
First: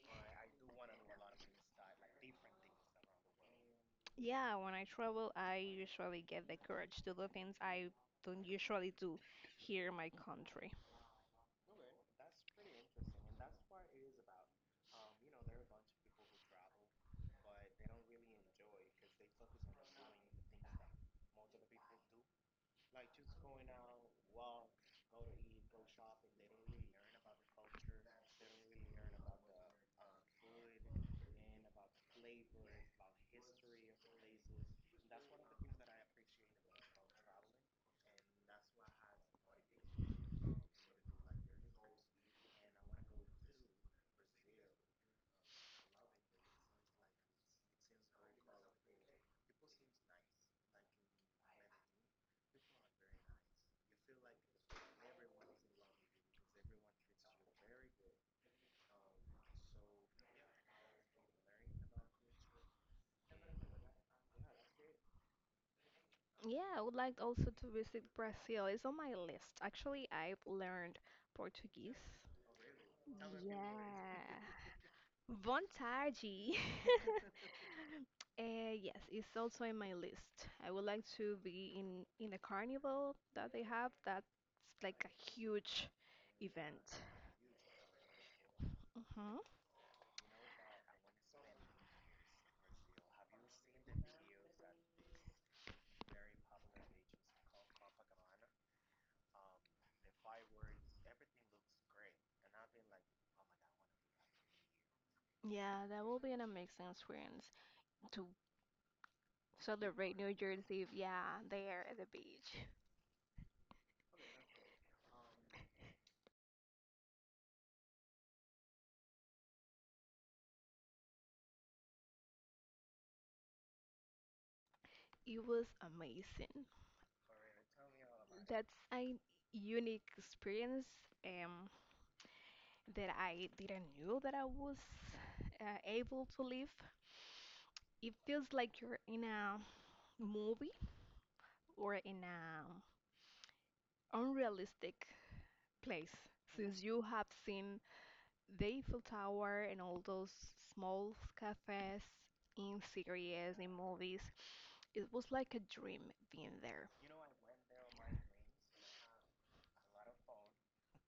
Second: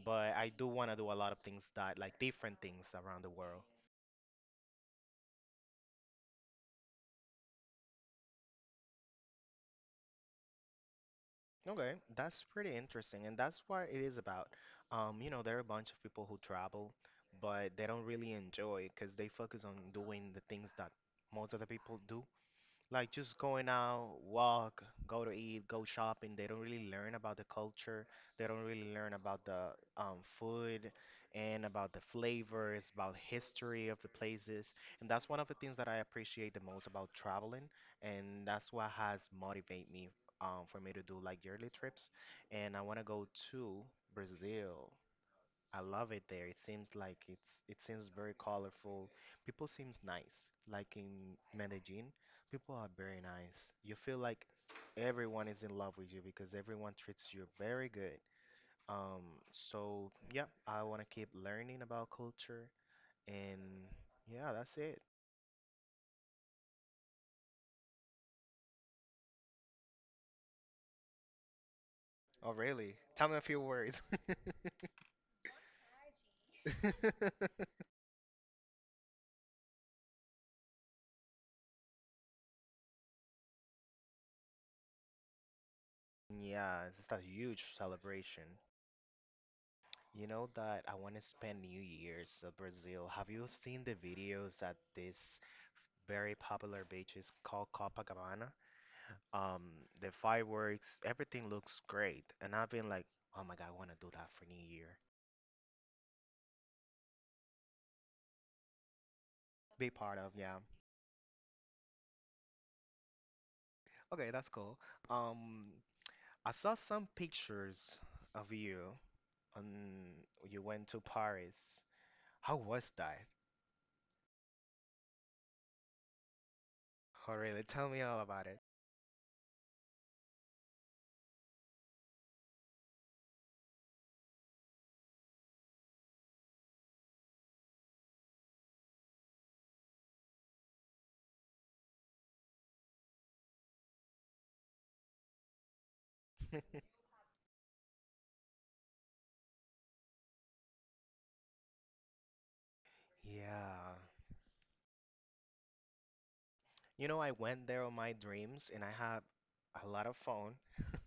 but I do want to do a lot of things that, like different things around the world.
Yeah, when I travel, I usually get the courage to do things I don't usually do here in my country.
Okay, that's pretty interesting, and that's what it is about. You know, there are a bunch of people who travel, but they don't really enjoy because they focus on doing the things that most other people do, like just going out, walk, go to eat, go shopping. They don't really learn about the culture. They don't really learn about the food and about the flavors, about history of the places. And that's one of the things that I appreciate the most about traveling. And that's what has motivated me, for me to do like yearly trips. And I want to go to Brazil. I love it there. It seems like it seems very colorful. People seems nice. Like in Medellin, people are very nice. You feel like everyone is in love with you because everyone treats you very good. Um, so yeah, I want to keep learning about culture and yeah, that's it.
Yeah, I would like also to visit Brazil. It's on my list. Actually, I've learned Portuguese.
Oh, really? Tell me a few words.
Yeah. Vontade. Yes, it's also in my list. I would like to be in the carnival that they have. That's like a huge
Yeah, it's
event.
just a huge celebration.
Hmm.
You know that I want to spend New Year's in Brazil. Have you seen the videos at this very popular beach is called Copacabana? Um, the fireworks, everything looks great. And I've been like, oh my God, I want to do that for New Year.
Yeah, that will be an amazing experience to
Be
celebrate
part of,
New
yeah.
Year's Eve. Yeah, there at the beach.
Okay, that's cool. Um, I saw some pictures of you on you went to Paris. How was that?
It was amazing.
Oh, really? Tell me all about
That's a unique experience, um, that I didn't knew that I was able to live. It feels like you're in a movie or in a unrealistic place, since
it.
you have seen the Eiffel Tower and all those small cafes in series, in
Yeah.
movies. It was like a dream being there.
You know, I went there on my dreams and I had a lot of fun.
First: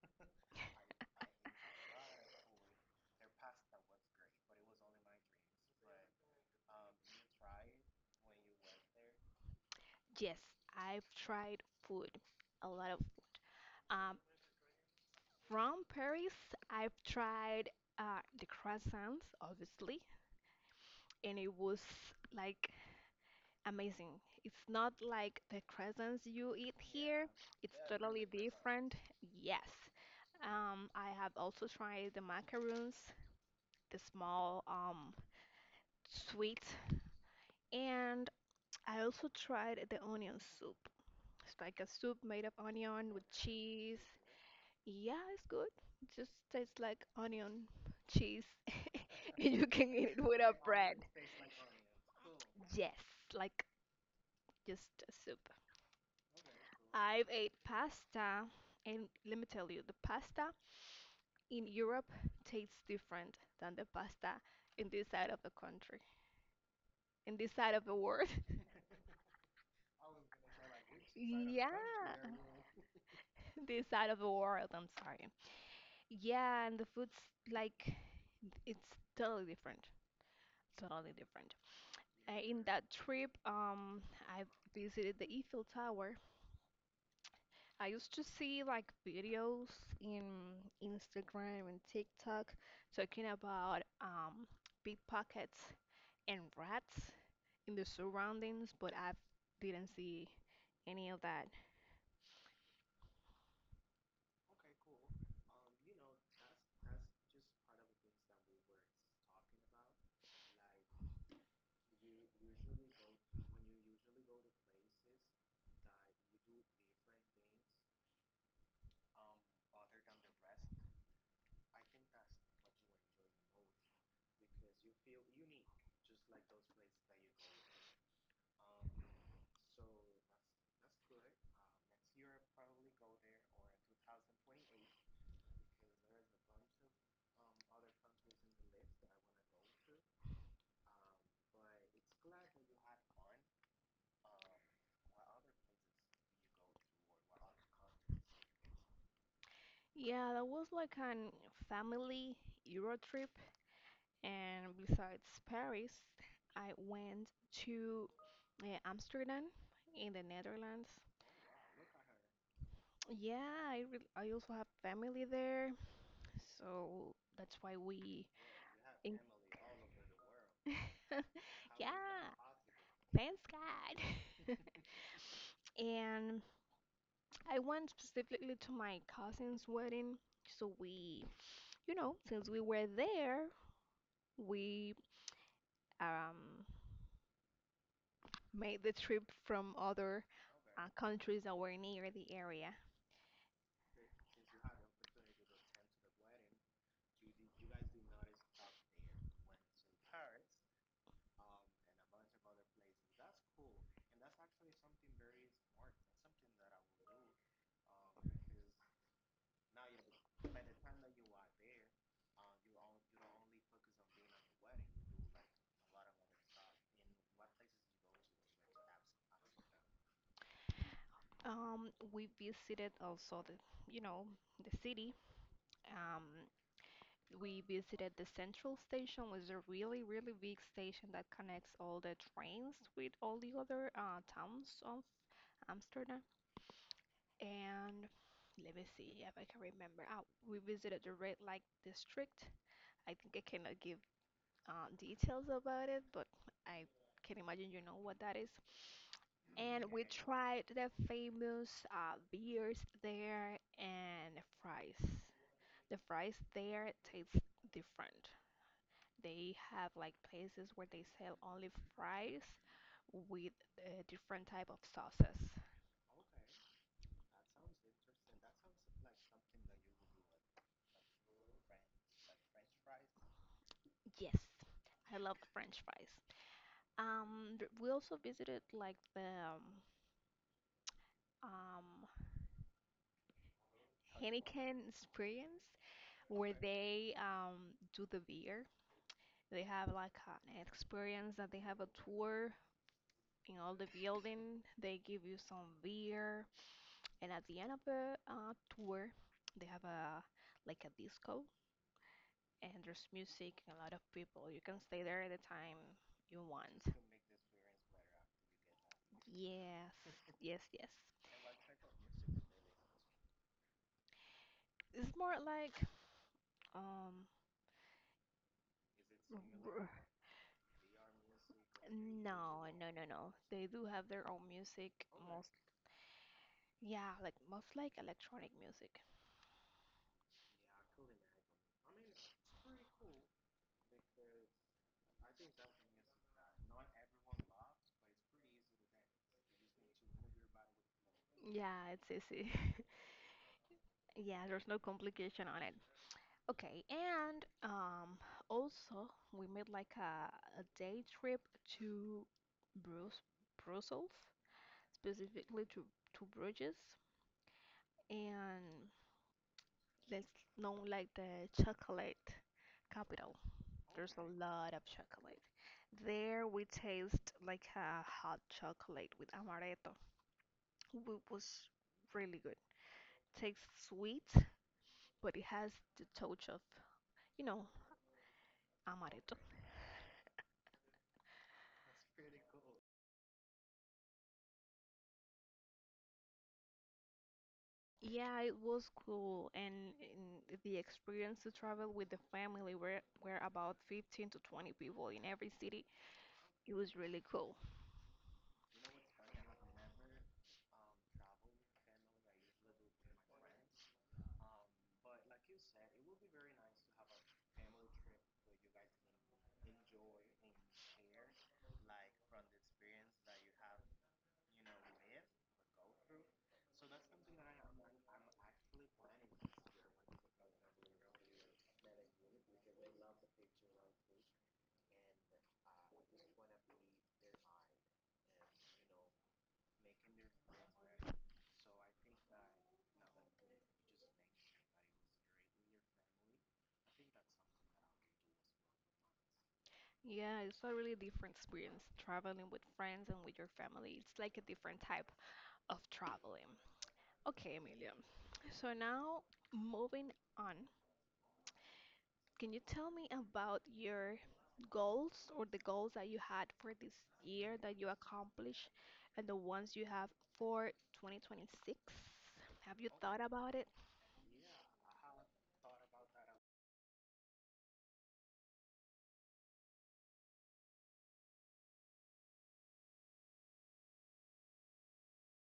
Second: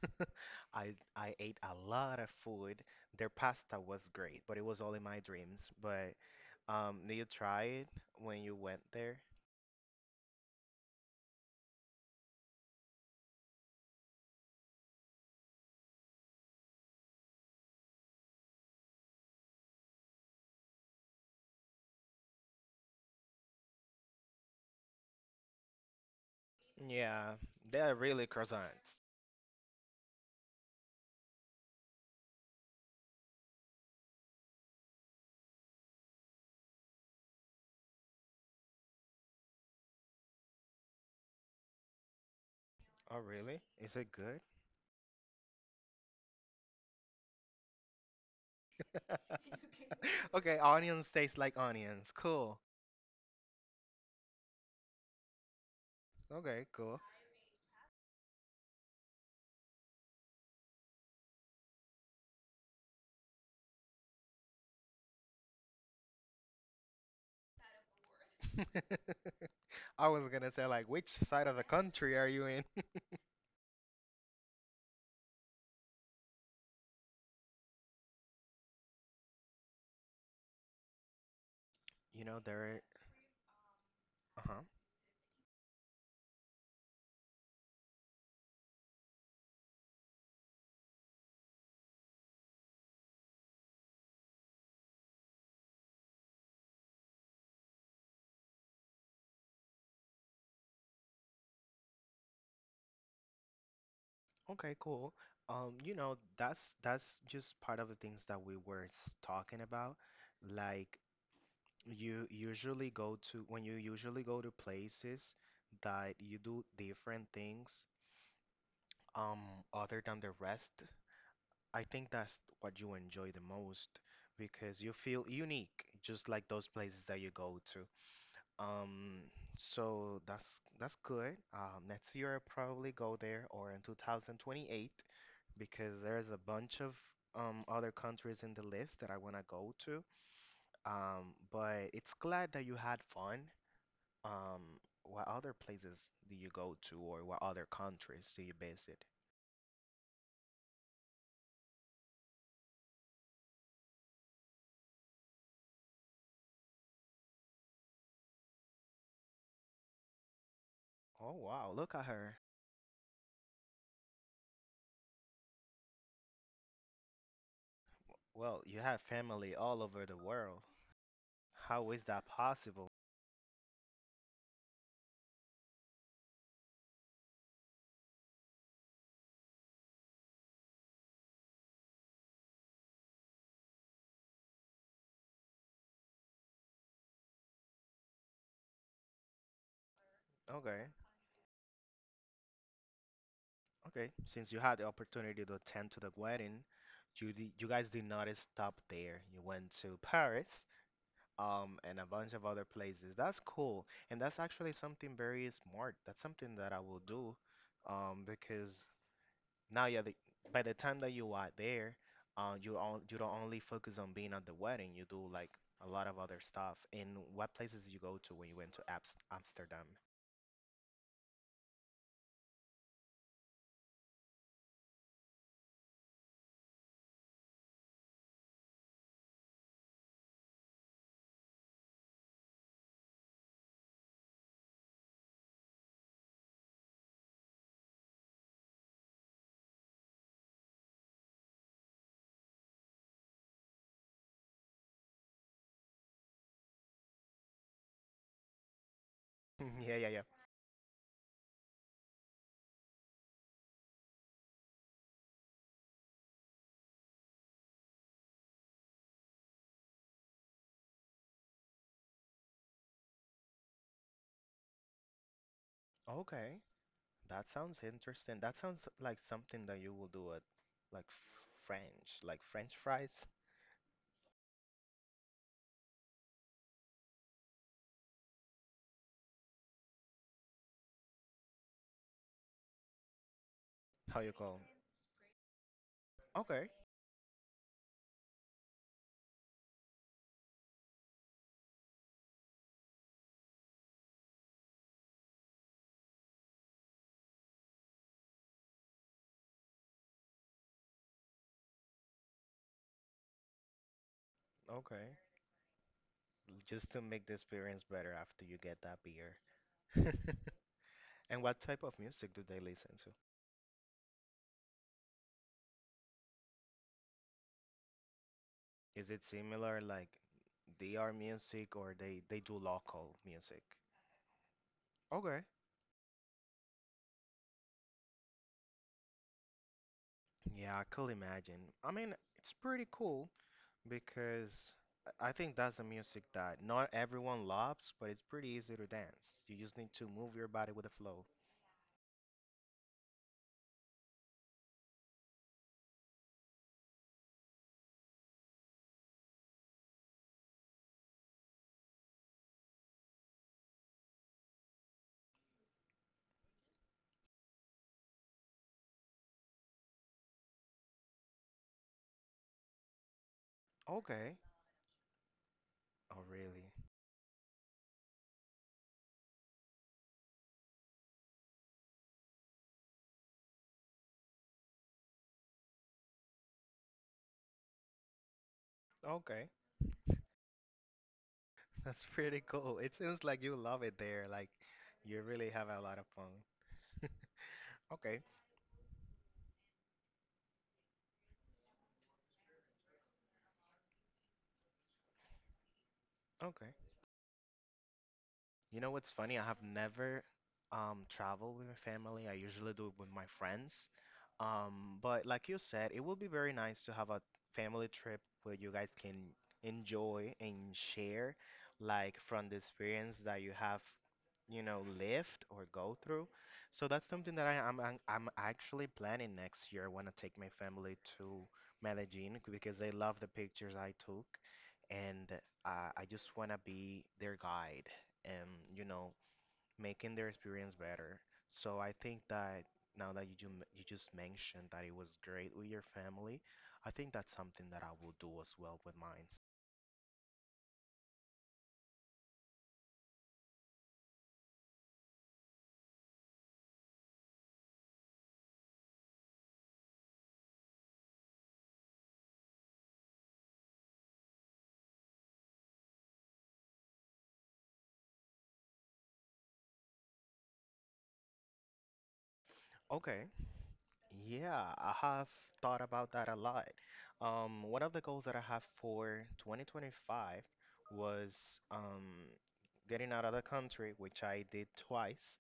I ate a lot of food. Their pasta was great, but it was all in my dreams. But did you try it when you went there?
Yes, I've tried food, a lot of. Um, from Paris, I've tried the croissants, obviously, and it was like amazing. It's not like the crescents you eat here.
Yeah,
It's
they are
totally
really
different.
croissants.
Yes. I have also tried the macaroons, the small sweet, and I also tried the onion soup. It's like a soup made of onion
Oh,
with
really? Is
cheese.
it good?
Yeah, it's good. It just tastes like onion cheese. And you can eat it with a
Okay,
bread.
onions taste like onions. Cool.
Yes, like just a soup.
Okay, cool.
I've ate pasta, and let me tell you, the pasta in Europe tastes different than the pasta in this side of the country, in this side of the world.
I was gonna say like, which side of the
Yeah,
country are you in?
this side of the world, I'm sorry. Yeah, and the food's like it's totally different. Totally different.
You know,
In
there.
that trip, I
Uh-huh.
visited the Eiffel Tower. I used to see like videos in Instagram and TikTok talking about, pickpockets and rats in the surroundings, but I didn't see any of that.
Okay, cool. You know, that's just part of the things that we were talking about. Like you usually go to when you usually go to places that you do different things, other than the rest. I think that's what you enjoy the most because you feel unique, just like those places that you go to. Um, so that's good. Next year I'll probably go there or in 2028, because there's a bunch of other countries in the list that I want to go to. But it's glad that you had fun. Um, what other places do you go to, or what other countries do you base it?
Yeah, that was like an family Euro trip, and besides Paris, I went to Amsterdam in the Netherlands.
Oh, wow, look at her.
Yeah, I also have family there. So that's why we
Well, you have
in-
family all over the world. How is
yeah,
that possible?
thanks God. And I went specifically to my cousin's wedding. So we, you know, since we were there, we, um, made the trip from other
Okay,
countries that were near the area.
okay. Since you had the opportunity to attend to the wedding, you guys did not stop there. You went to Paris, and a bunch of other places. That's cool, and that's actually something very smart. That's something that I will do, because now by the time that you are there, you don't only focus on being at the wedding. You do like a lot of other stuff. And what places you go to when you went to Abs Amsterdam?
We visited also the, you know, the city. Um, We visited the central station, which is a really, really big station that connects all the trains with all the other towns of Amsterdam. And let me see if I can remember. Oh, we visited the Red Light District. I think I cannot give details about it, but I can imagine you know what that is. And
Yeah,
we
yeah, yeah.
tried the famous beers there and fries. The fries there taste different. They have like places where they sell only fries with different type of sauces.
Okay, that sounds interesting. That sounds like something that you will do at like French, like French fries.
Yes, I love French fries. We also visited like the, um,
How you call
Heineken experience
'em?
where
Okay,
they do the beer. They have like an experience that they have a tour in all the building. They give you some beer, and at the end of the tour, they have a like a disco and there's music and a lot of people. You can stay
okay.
there anytime you
Just
want.
to make the experience better after you get that beer.
Yes, yes, yes.
And what type of music do they listen to?
It's more like, um
Is it
r-
similar
like
like DR music or they do
no, no, no,
local
no.
music?
They do have their own music,
Okay.
most yeah, like most like electronic music.
Yeah, I could imagine. I mean, it's pretty cool because I think that's the music that not everyone loves, but it's pretty easy to dance. You just need to move your body with the flow.
Yeah, it's easy. Yeah, there's no complication on it. Okay, and also we made like a day trip to Bruce, Brussels, specifically to Bruges, and let's know like the chocolate capital. There's
Okay.
a lot of chocolate.
Oh,
There we
really?
taste like a hot chocolate with amaretto. It was really good. Tastes sweet, but it has the touch of, you know, amaretto.
Okay. That's pretty cool. It seems like you love it there. Like you really have a lot of fun. Okay,
Yeah, it was cool, and the experience to travel with the family were about 15 to 20 people in every city.
okay.
It was really cool.
You know what's funny? I have never traveled with my family. I usually do it with my friends. But like you said, it will be very nice to have a family trip where you guys can enjoy and share, like from the experience that you have, you know, lived or go through. So that's something that I'm actually planning next year. I want to take my family to Medellin because they love the pictures I took, and I just want to be their guide and, you know, making their experience better. So I think that now that you just mentioned that it was great with your family, I think that's something that I will do as well with mine.
Yeah, it's a really different experience traveling with friends and with your family. It's like a different type of traveling. Okay, Emilia. So now moving on, can you tell me about your goals or the goals that you had for this year that you accomplished and the ones you have for 2026? Have you thought
Okay,
about it?
yeah, I have thought about that a lot. One of the goals that I have for 2025 was getting out of the country, which I did twice.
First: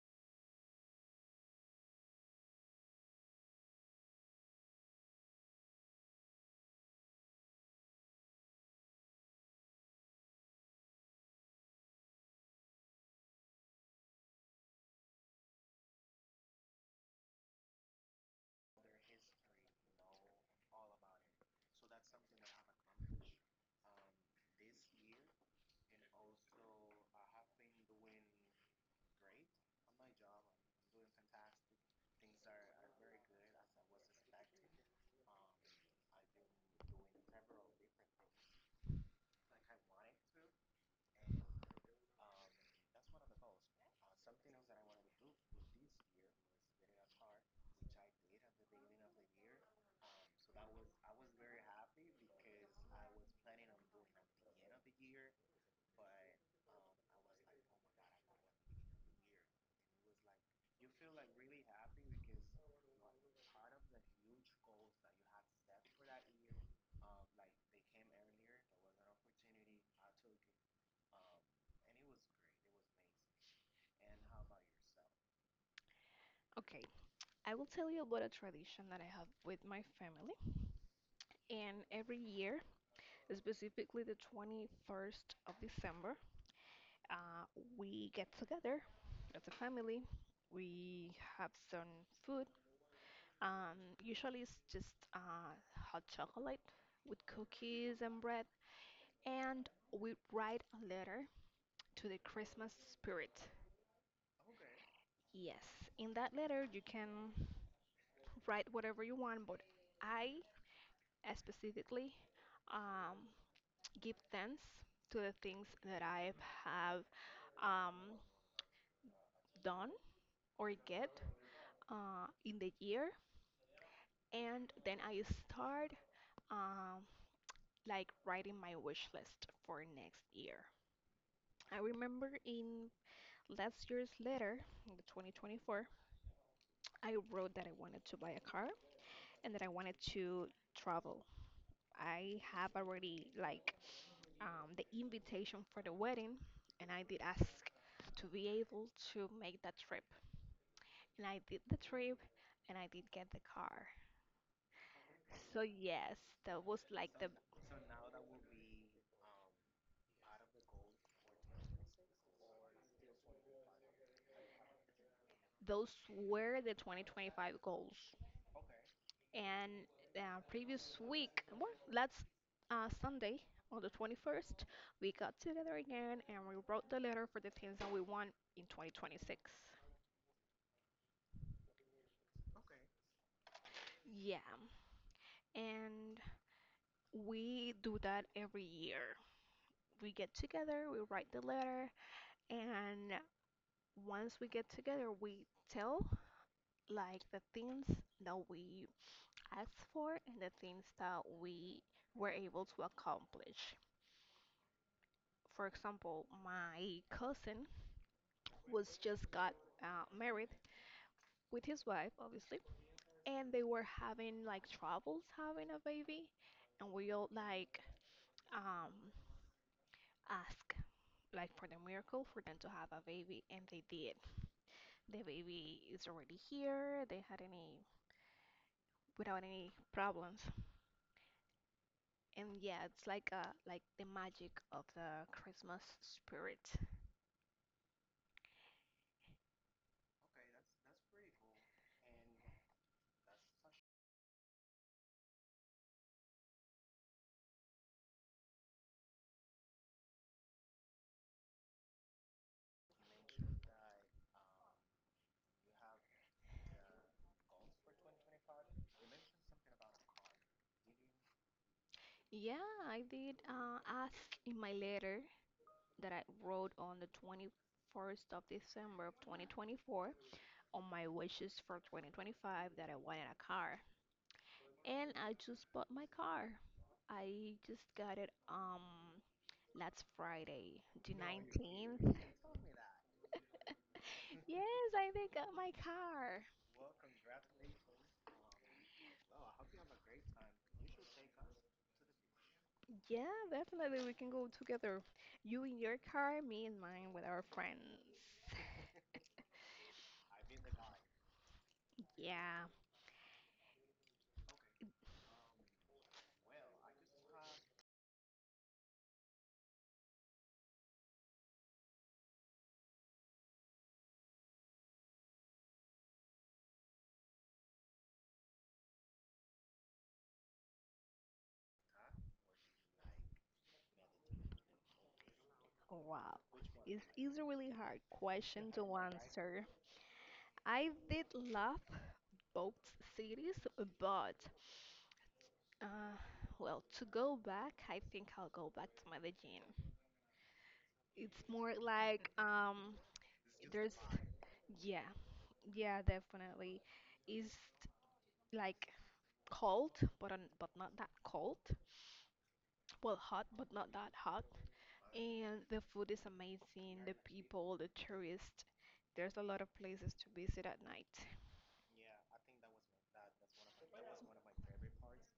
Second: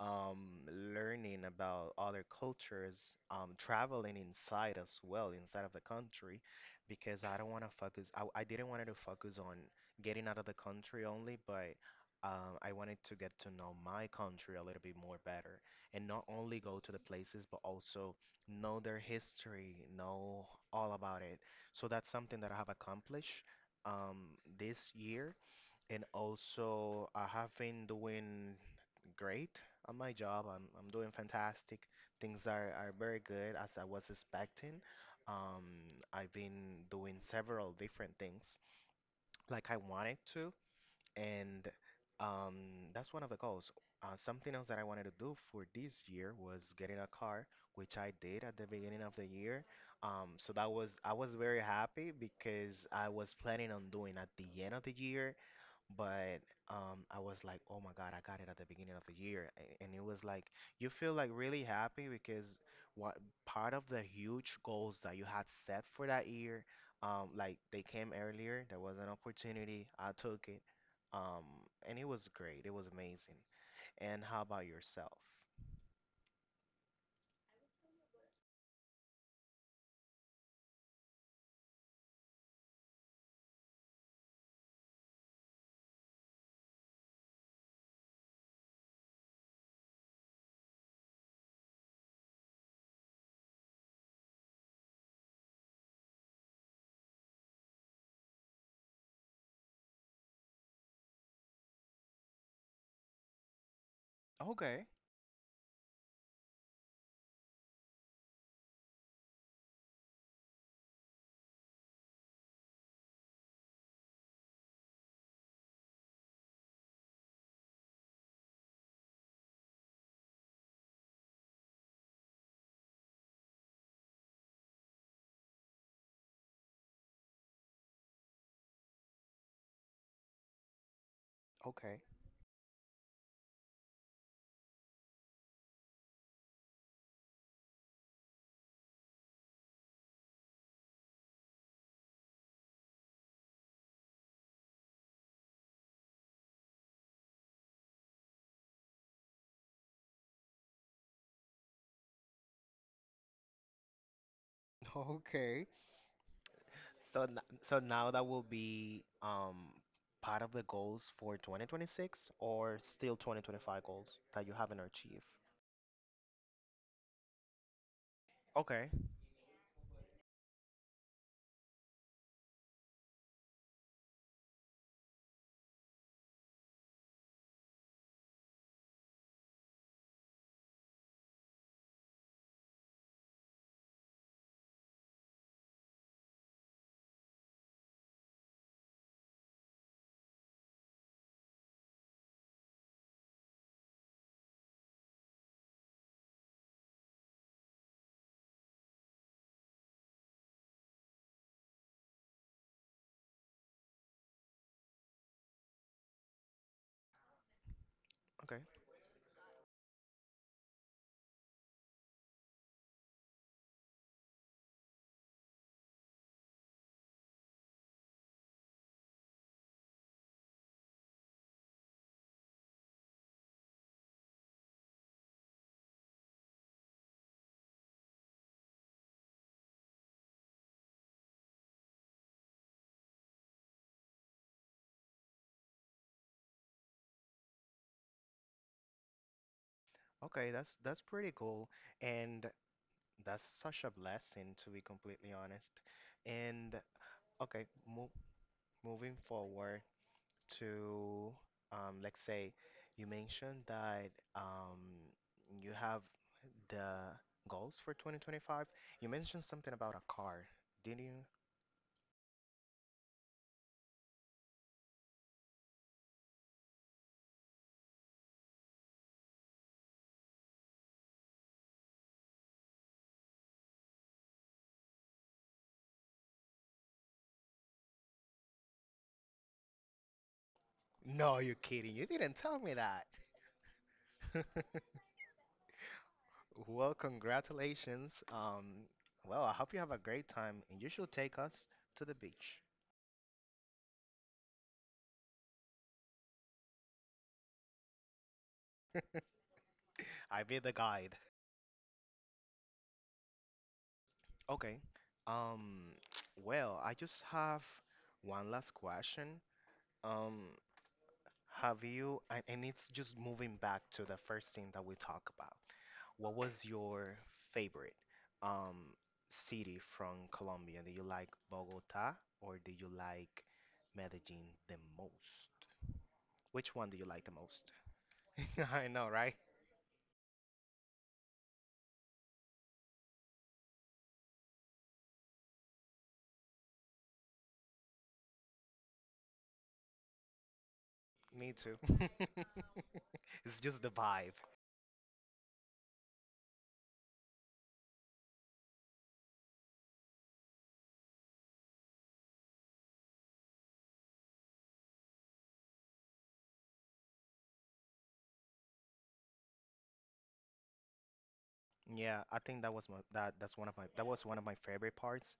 Learning about other cultures, traveling inside as well, inside of the country, because I don't want to focus. I didn't want to focus on getting out of the country only, but I wanted to get to know my country a little bit more better, and not only go to the places, but also know their history, know all about it. So that's something that I have accomplished um, this year. And also, I have been doing great on my job. I'm doing fantastic. Things are very good as I was expecting. Um, I've been doing several different things like I wanted to. And that's one of the goals. Something else that I wanted to do for this year was getting a car, which I did at the beginning of the year. So that was, I was very happy because I was planning on doing at the end of the year, but I was like, oh my God, I got it at the beginning of the year. And it was like, you feel like really happy because what part of the huge goals that you had set for that year, like they came earlier. There was an opportunity. I took it. Um, and it was great. It was amazing. And how about yourself?
Okay, I will tell you about a tradition that I have with my family. And every year, specifically the 21st of December, uh, we get together as a family. We have some food. Usually it's just hot chocolate with cookies and bread, and we write a letter to the Christmas spirit.
Okay,
Yes, in that letter you can write whatever you want, but I, specifically, um, give thanks to the things that I have, um, done or get in the year, and then I start, um, like writing my wish list for next year. I
okay,
remember in last year's letter, in the 2024, I wrote that I wanted to buy a car and that I wanted to travel. I have already like the invitation for the wedding, and I did ask to be able to make that trip. And I did the trip, and I did get the car. So
okay.
yes, that was like
So
the
so now that will be part of the goals for 2026 or still 2025 goals that you haven't achieved.
those were the 2025 goals.
Okay,
And previous week, well, last Sunday on the 21st, we got together again and we wrote the letter for the things that we want in 2026. Yeah. And we do that every year. We get together, we write the letter, and once we get together, we tell like the things that we asked for and the things that we were able to accomplish. For example, my cousin
okay,
was just got married with his wife, obviously, and they were having like troubles having a baby, and we all like um ask like for the miracle for them to have a baby, and they did. The baby is already here. They had any without any problems, and yeah, it's like the magic of the Christmas spirit.
okay. That's pretty cool, and that's such a blessing to be completely honest. And okay, mo moving forward to let's say you mentioned that you have the goals for 2025. You mentioned something about a car, didn't you?
Yeah, I did ask in my letter that I wrote on the 21st of December of 2024 on my wishes for 2025 that I wanted a car. And I just bought my car. I just got it last Friday, the
No, you're kidding. You
19th.
didn't tell me that.
Yes, I think I got my car.
Well, congratulations. Well, I hope you have a great time and you should take us to the beach.
Yeah, definitely we can go together. You in your car, me in mine with our friends.
I'll be the guide.
Yeah.
Okay. Um, well, I just have one last question. Um, have you, and it's just moving back to the first thing that we talked. What was your favorite um, city from Colombia? Do you like Bogota or do you like Medellin the most?
Wow. Which
Which
one?
one do you like the
It's a really
most?
hard question to
I know,
right?
right?
Answer. I did love both cities, but, uh, well, to go back, I think I'll go back to Medellin. It's
Me
more
too.
like,
It's just the
there's
vibe.
yeah, yeah, definitely. It's like cold, but but not that cold. Well, hot, but not that hot. And the food is amazing. The people, the tourists. There's a lot of places to visit at night.
Yeah, I think that was my that that's one of my that was one of my favorite parts,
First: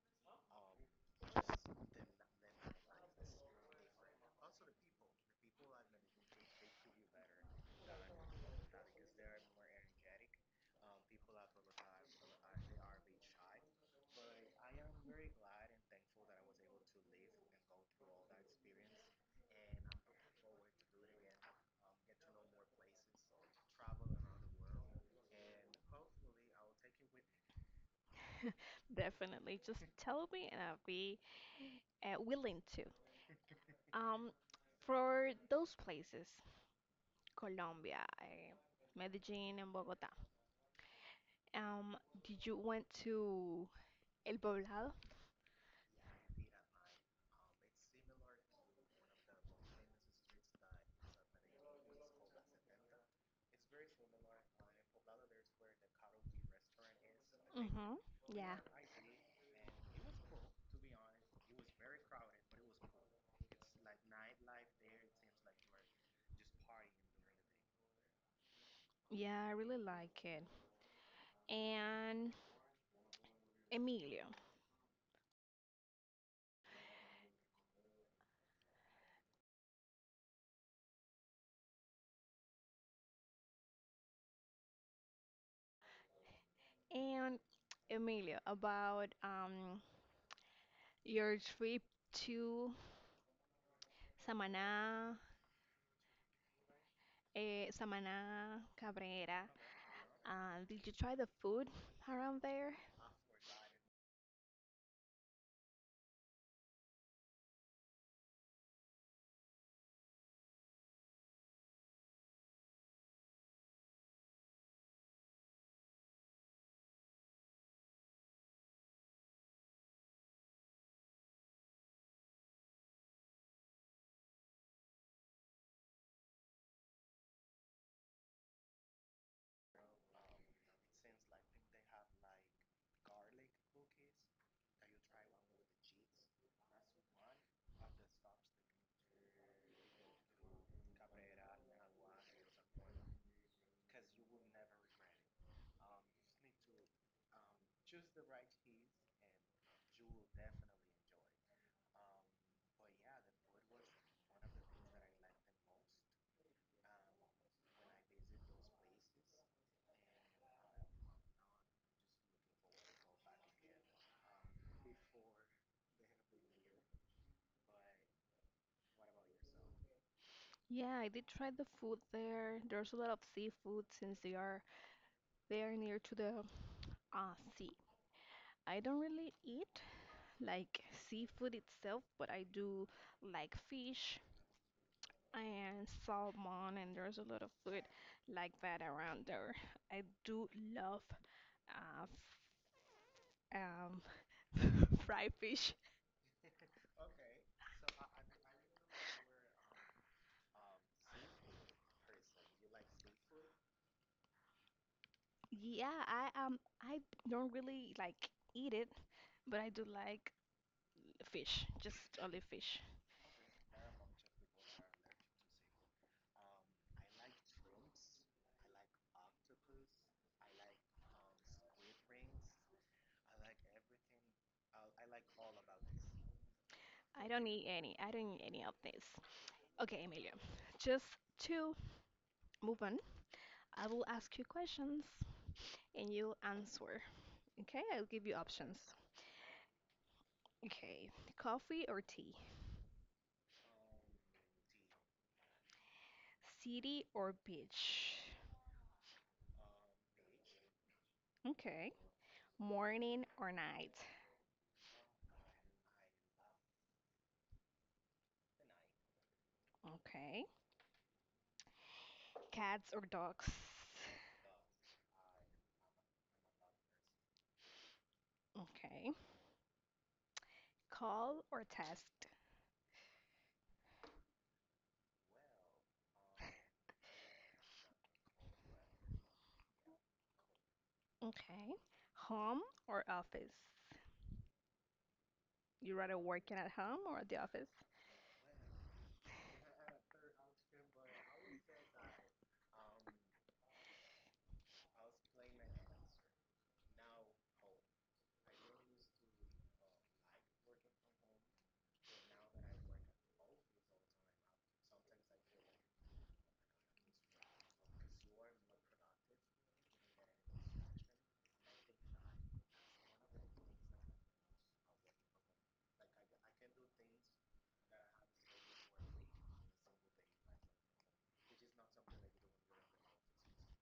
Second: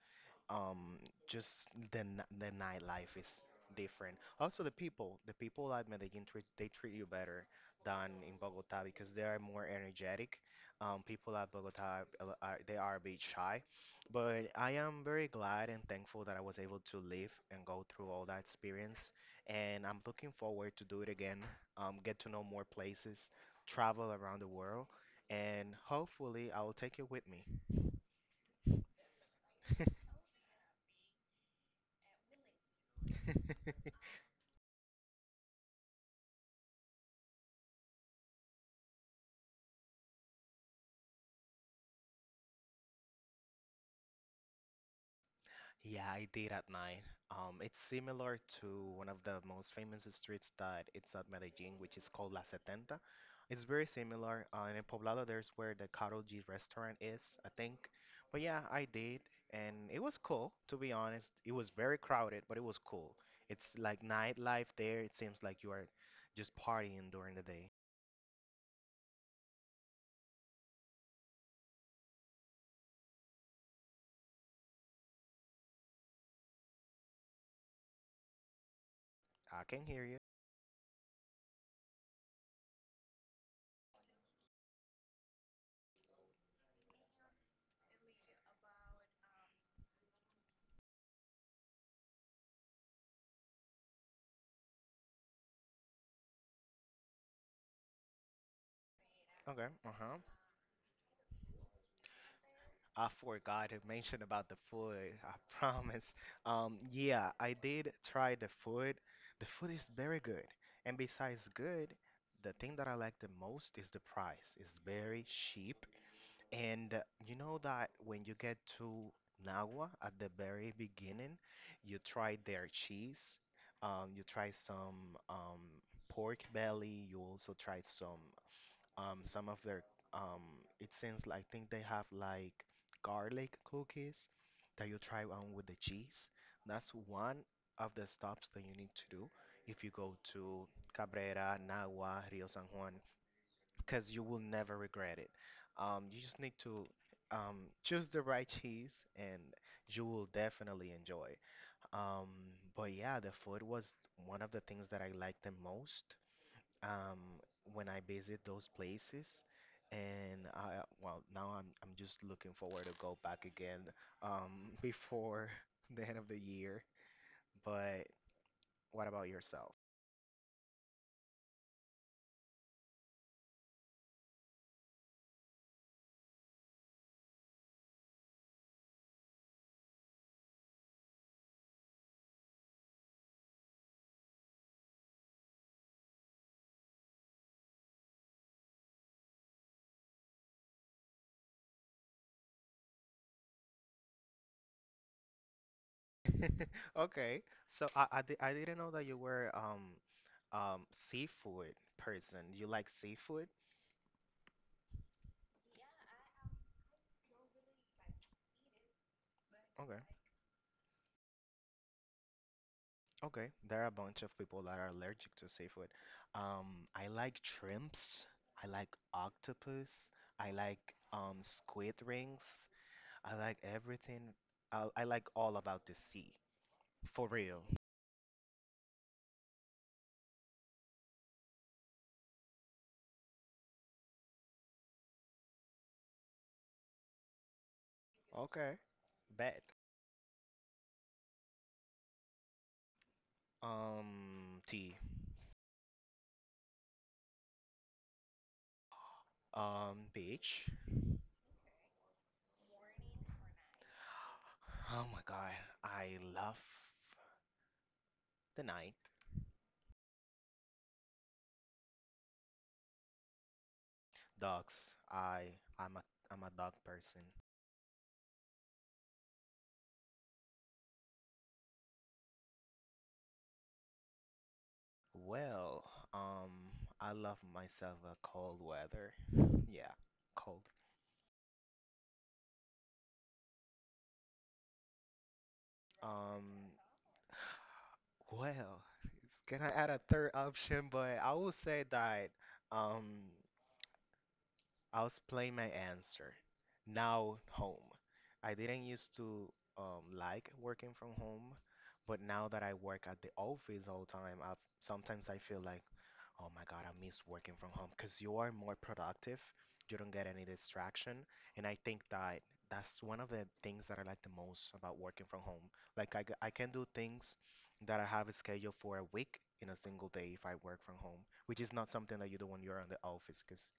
um just the nightlife is different. Also the people at Medellin treat, they treat you better than in Bogota because they are more energetic. People at Bogota they are a bit shy, but I am very glad and thankful that I was able to live and go through all that experience, and I'm looking forward to do it again. Get to know more places, travel around the world, and hopefully I will take you with me.
Definitely, just tell me, and I'll be willing to. Um, for those places, Colombia, eh, Medellin, and Bogota, um, did you went to El Poblado?
Yeah, I did at night. It's similar to one of the most famous streets that it's at Medellin, which is called La Setenta. It's very similar. And in Poblado, there's where the Carol G restaurant is, I think.
Mm-hmm.
But
Yeah.
yeah, I did, and it was cool, to be honest. It was very crowded, but it was cool. It's like nightlife there. It seems like you are just partying during the day.
Yeah, I really like it. And Emilio.
I can hear you.
And Emilio, about, your trip to Samaná, eh, Samaná, Cabrera.
Okay, uh-huh.
Did you try the food around there?
I forgot to mention about the food. I promise. Yeah, I did try the food. The food is very good. And besides good, the thing that I like the most is the price. It's very cheap. And you know that when you get to Nawa at the very beginning, you try their cheese. You try some pork belly. You also try some of their um, it seems like, I think they have like garlic cookies that you try on with the cheese. That's one of the stops that you need to do if you go to Cabrera, Nagua, Rio San Juan, because you will never regret it. You just need to choose the right cheese and you will definitely enjoy. Um, but yeah, the food was one of the things that I liked the most, um, when I visit those places. And well, now I'm just looking forward to go back again, before the end of the year. But what about yourself?
Yeah, I did try the food there. There's a lot of seafood since they are very near to the sea. I don't really eat like seafood itself, but I do like fish and salmon, and there's a lot of food like that around there. I do love, uh, f- um, fried fish.
Okay, so I didn't know that you were seafood person. You like seafood?
Yeah, I don't really like eat it, but I do
Okay,
like fish, just only fish.
okay. There are a bunch of people that are allergic to seafood. I like shrimps. I like octopus. I like um, squid rings. I like everything. I like all about the sea. For
I don't
real.
eat any. I don't eat any of this. Okay, Emilio, just to move on, I will ask you questions and you answer. Okay, I'll give you
Okay.
options.
Bet.
Okay, coffee or tea?
Tea.
City or beach?
Beach.
Okay, morning or night?
Oh my God. I love the night.
Okay, cats or dogs?
Dogs. I I'm a I'm a dog person.
Okay, call or text?
Well, um, I love myself a cold weather. Yeah, cold.
Okay. Home or office? You rather working at
Um,
home or at the office?
well, can I add a third option? But I will say that um, I'll explain my answer. Now home. I didn't used to like working from home, but now that I work at the office all the time, I sometimes I feel like, oh my God, I miss working from home because you are more productive. You don't get any distraction, and I think that that's one of the things that I like the most about working from home. Like I can do things that I have scheduled for a week in a single day if I work from home, which is not something that you do when you're in the office because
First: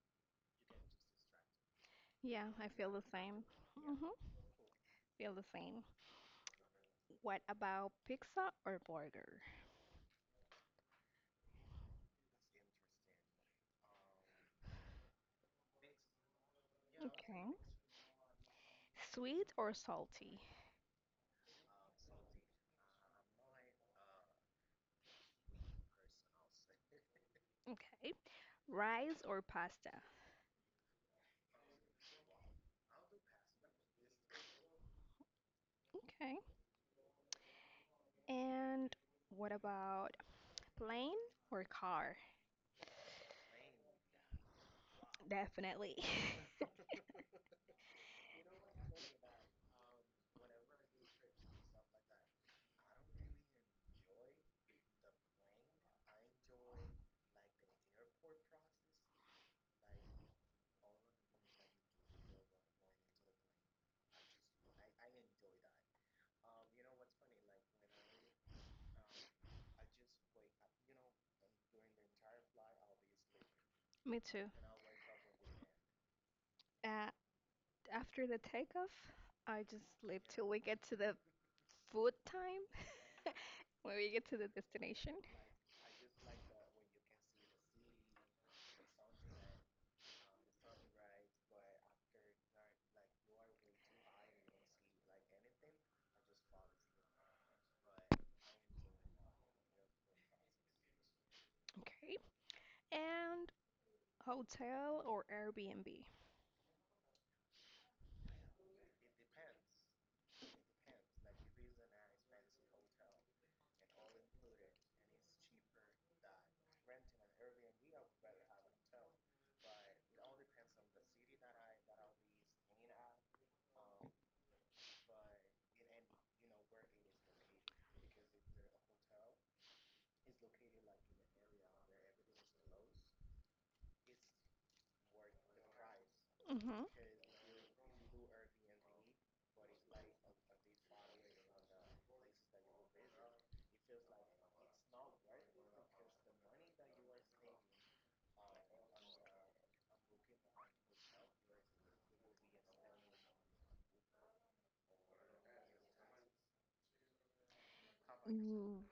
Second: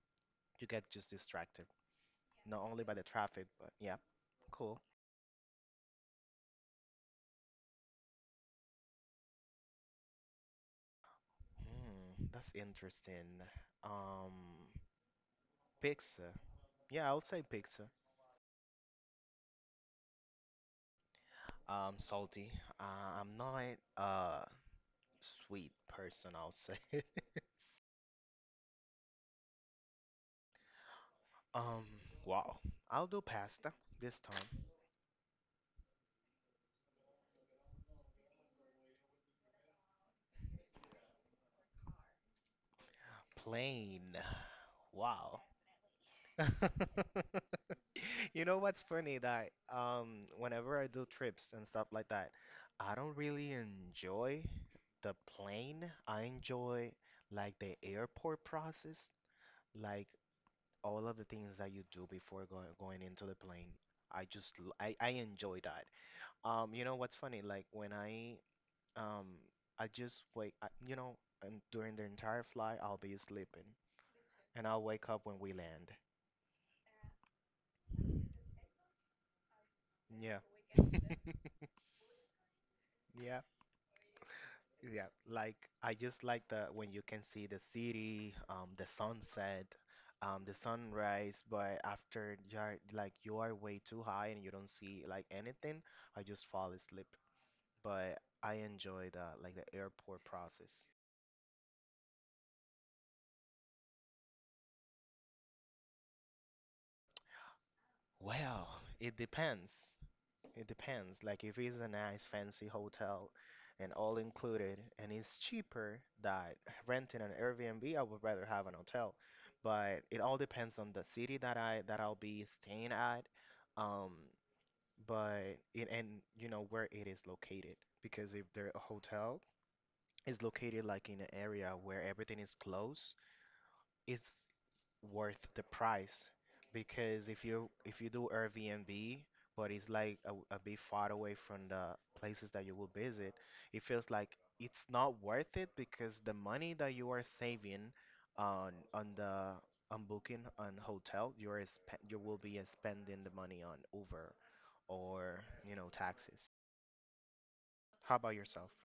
you get just distracted
Yeah,
not
I
only
feel
by
the
the
same.
traffic, but yeah,
Hmm.
cool.
Feel the same. What about pizza or burger?
Hmm, that's interesting. Um, pizza. Yeah, I would say
Okay.
pizza.
Sweet or salty?
Salty. I'm not a sweet person, I'll say.
Okay. Rice or pasta?
Um, wow. I'll do pasta this time.
Okay. And what about plane or car?
Plain. Wow.
Definitely.
You know what's funny that um, whenever I do trips and stuff like that, I don't really enjoy the plane. I enjoy like the airport process, like all of the things that you do before going into the plane. I just l- I enjoy that. You know what's funny? Like when I um, I just wake I, you know and during the entire flight I'll be sleeping
Me too.
and I'll wake up when we land.
Uh, after the takeoff, I just sleep
Yeah.
till we get to the food time
Yeah.
when we get to the
Yeah,
destination.
like I just like the when you can see the city, the sunset, the sunrise, but after you're like you are way too high and you don't see like anything, I just fall asleep. But I enjoy the like the airport process.
Okay. And hotel or Airbnb.
Well, it depends. It depends. Like if it's a nice fancy hotel and all included and it's cheaper that renting an Airbnb, I would rather have an hotel. But it all depends on the city that I'll be staying at. Um, but it and you know where it is located, because if the hotel is located like in an area where everything is close, it's worth the price,
Hmm.
because if you do Airbnb but it's like a bit far away from the places that you will visit, it feels like it's not worth it because the money that you are saving on on the on booking on hotel you are you will be spending the money on Uber or you know taxes. How about yourself?
Mm,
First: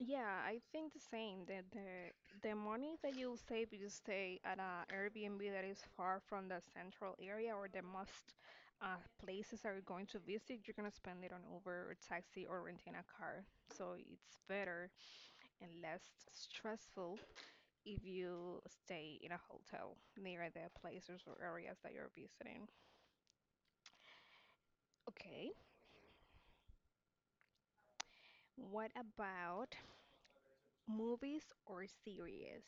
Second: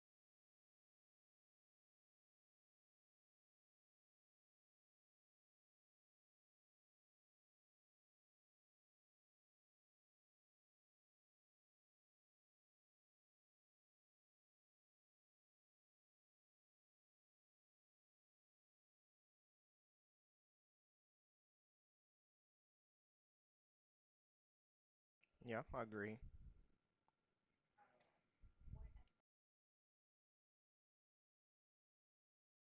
yeah, I think the same. That the money that you save if you stay at a Airbnb that is far from the central area or the most places that you're going to visit, you're gonna spend it on Uber or taxi or renting a car. So it's better and less stressful if you stay in a hotel near the places or areas that you're visiting. Okay.
Yeah, I agree.
What about movies or series?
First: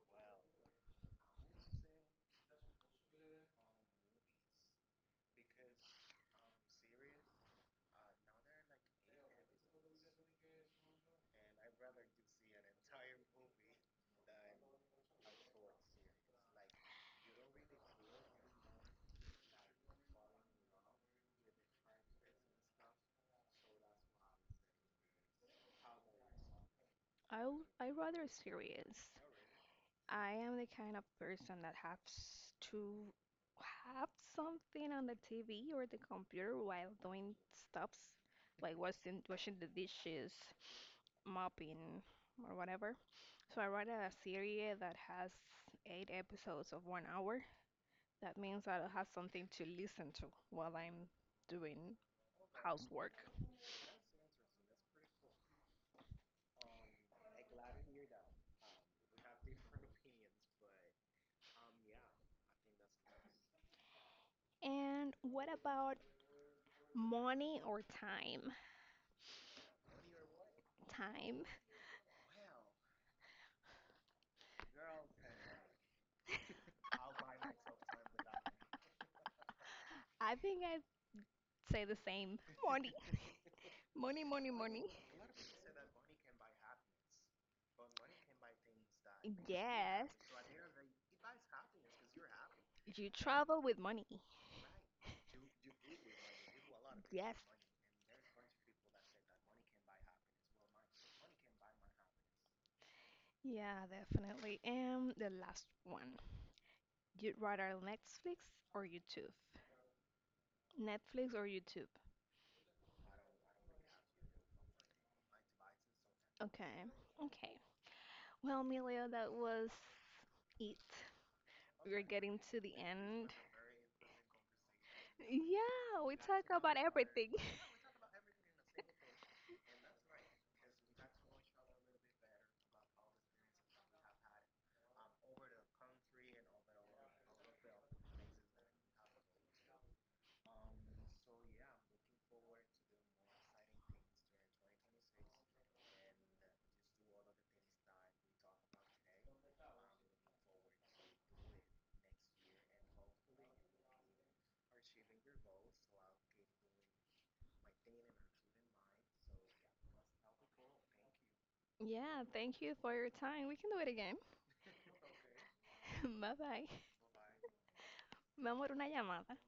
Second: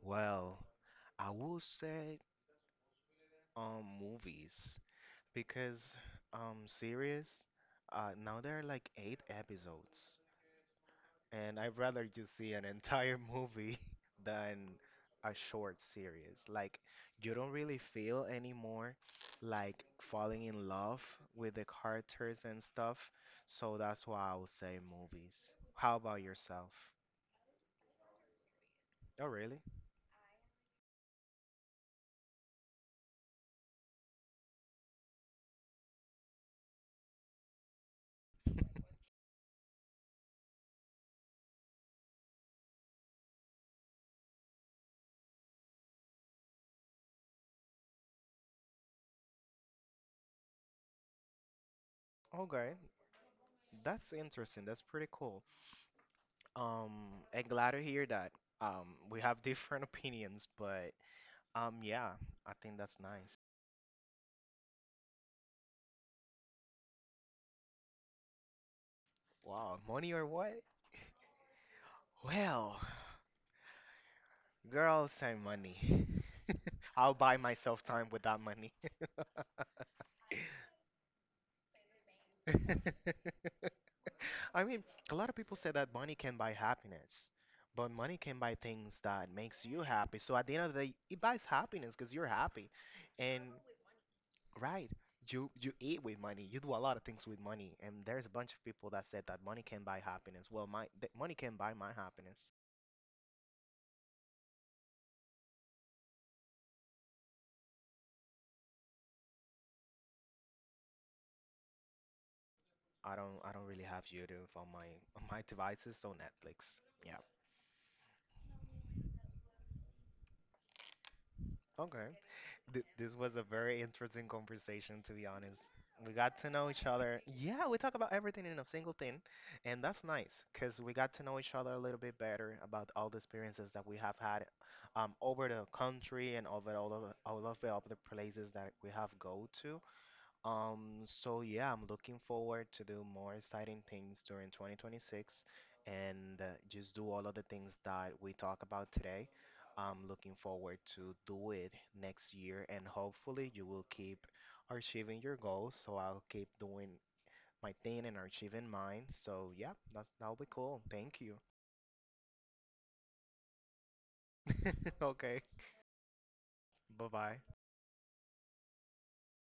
Well, I will say um, movies, because um, series, uh, now there are like eight episodes, and I'd rather you see an entire movie than a short series. Like you don't really feel anymore like falling in love with the characters and stuff. So that's why I would say movies. How about yourself?
I rather series.
Oh really?
I am the kind of person that has to have something on the TV or the computer while doing stuffs, like washing the dishes, mopping, or whatever. So I rather a series that has eight episodes of 1 hour. That means I'll have something to listen to while I'm doing
Okay.
housework.
That's interesting. That's pretty cool. And glad to hear that. We have different opinions, but um, yeah, I think that's nice.
And what about money or time?
Wow, money or what?
Time.
Well, girls and money. I'll buy myself time with that money.
I think I'd say the same. Money. Money, money,
I mean,
money.
a lot of people say that money can buy happiness, but money can buy things that makes you
Yes,
happy. So at the end of the day, it buys happiness because you're happy,
you
and
travel with money.
right, you eat with money. You do a lot of things
Yes.
with money, and there's a bunch of people that said that money can buy happiness. Well, my th money can buy my happiness.
Yeah, definitely. And the last one. You'd rather Netflix or YouTube? Netflix or YouTube?
I don't really have YouTube on my on my devices, so Netflix.
Okay.
Yeah.
Okay. Well, Emilio, that was it. We're
Okay.
getting to the
Th this
end.
was a very interesting conversation, to be honest.
Yeah,
We
we
got
talk
to know
about
each other.
everything.
Yeah, we talk about everything in a single thing, and that's nice because we got to know each other a little bit better about all the experiences that we have had, over the country and over all of the other places that we have go to. So yeah, I'm looking forward to do more exciting things during 2026 and just do all of the things that we talk about today. I'm looking forward to do it next year and hopefully you will keep achieving your goals. So I'll keep doing my thing and achieving mine. So yeah, that'll be cool. Thank you.
Yeah, thank you for your time. We can do it again.
Okay.
Bye bye.
Bye-bye.
Vamos a una llamada.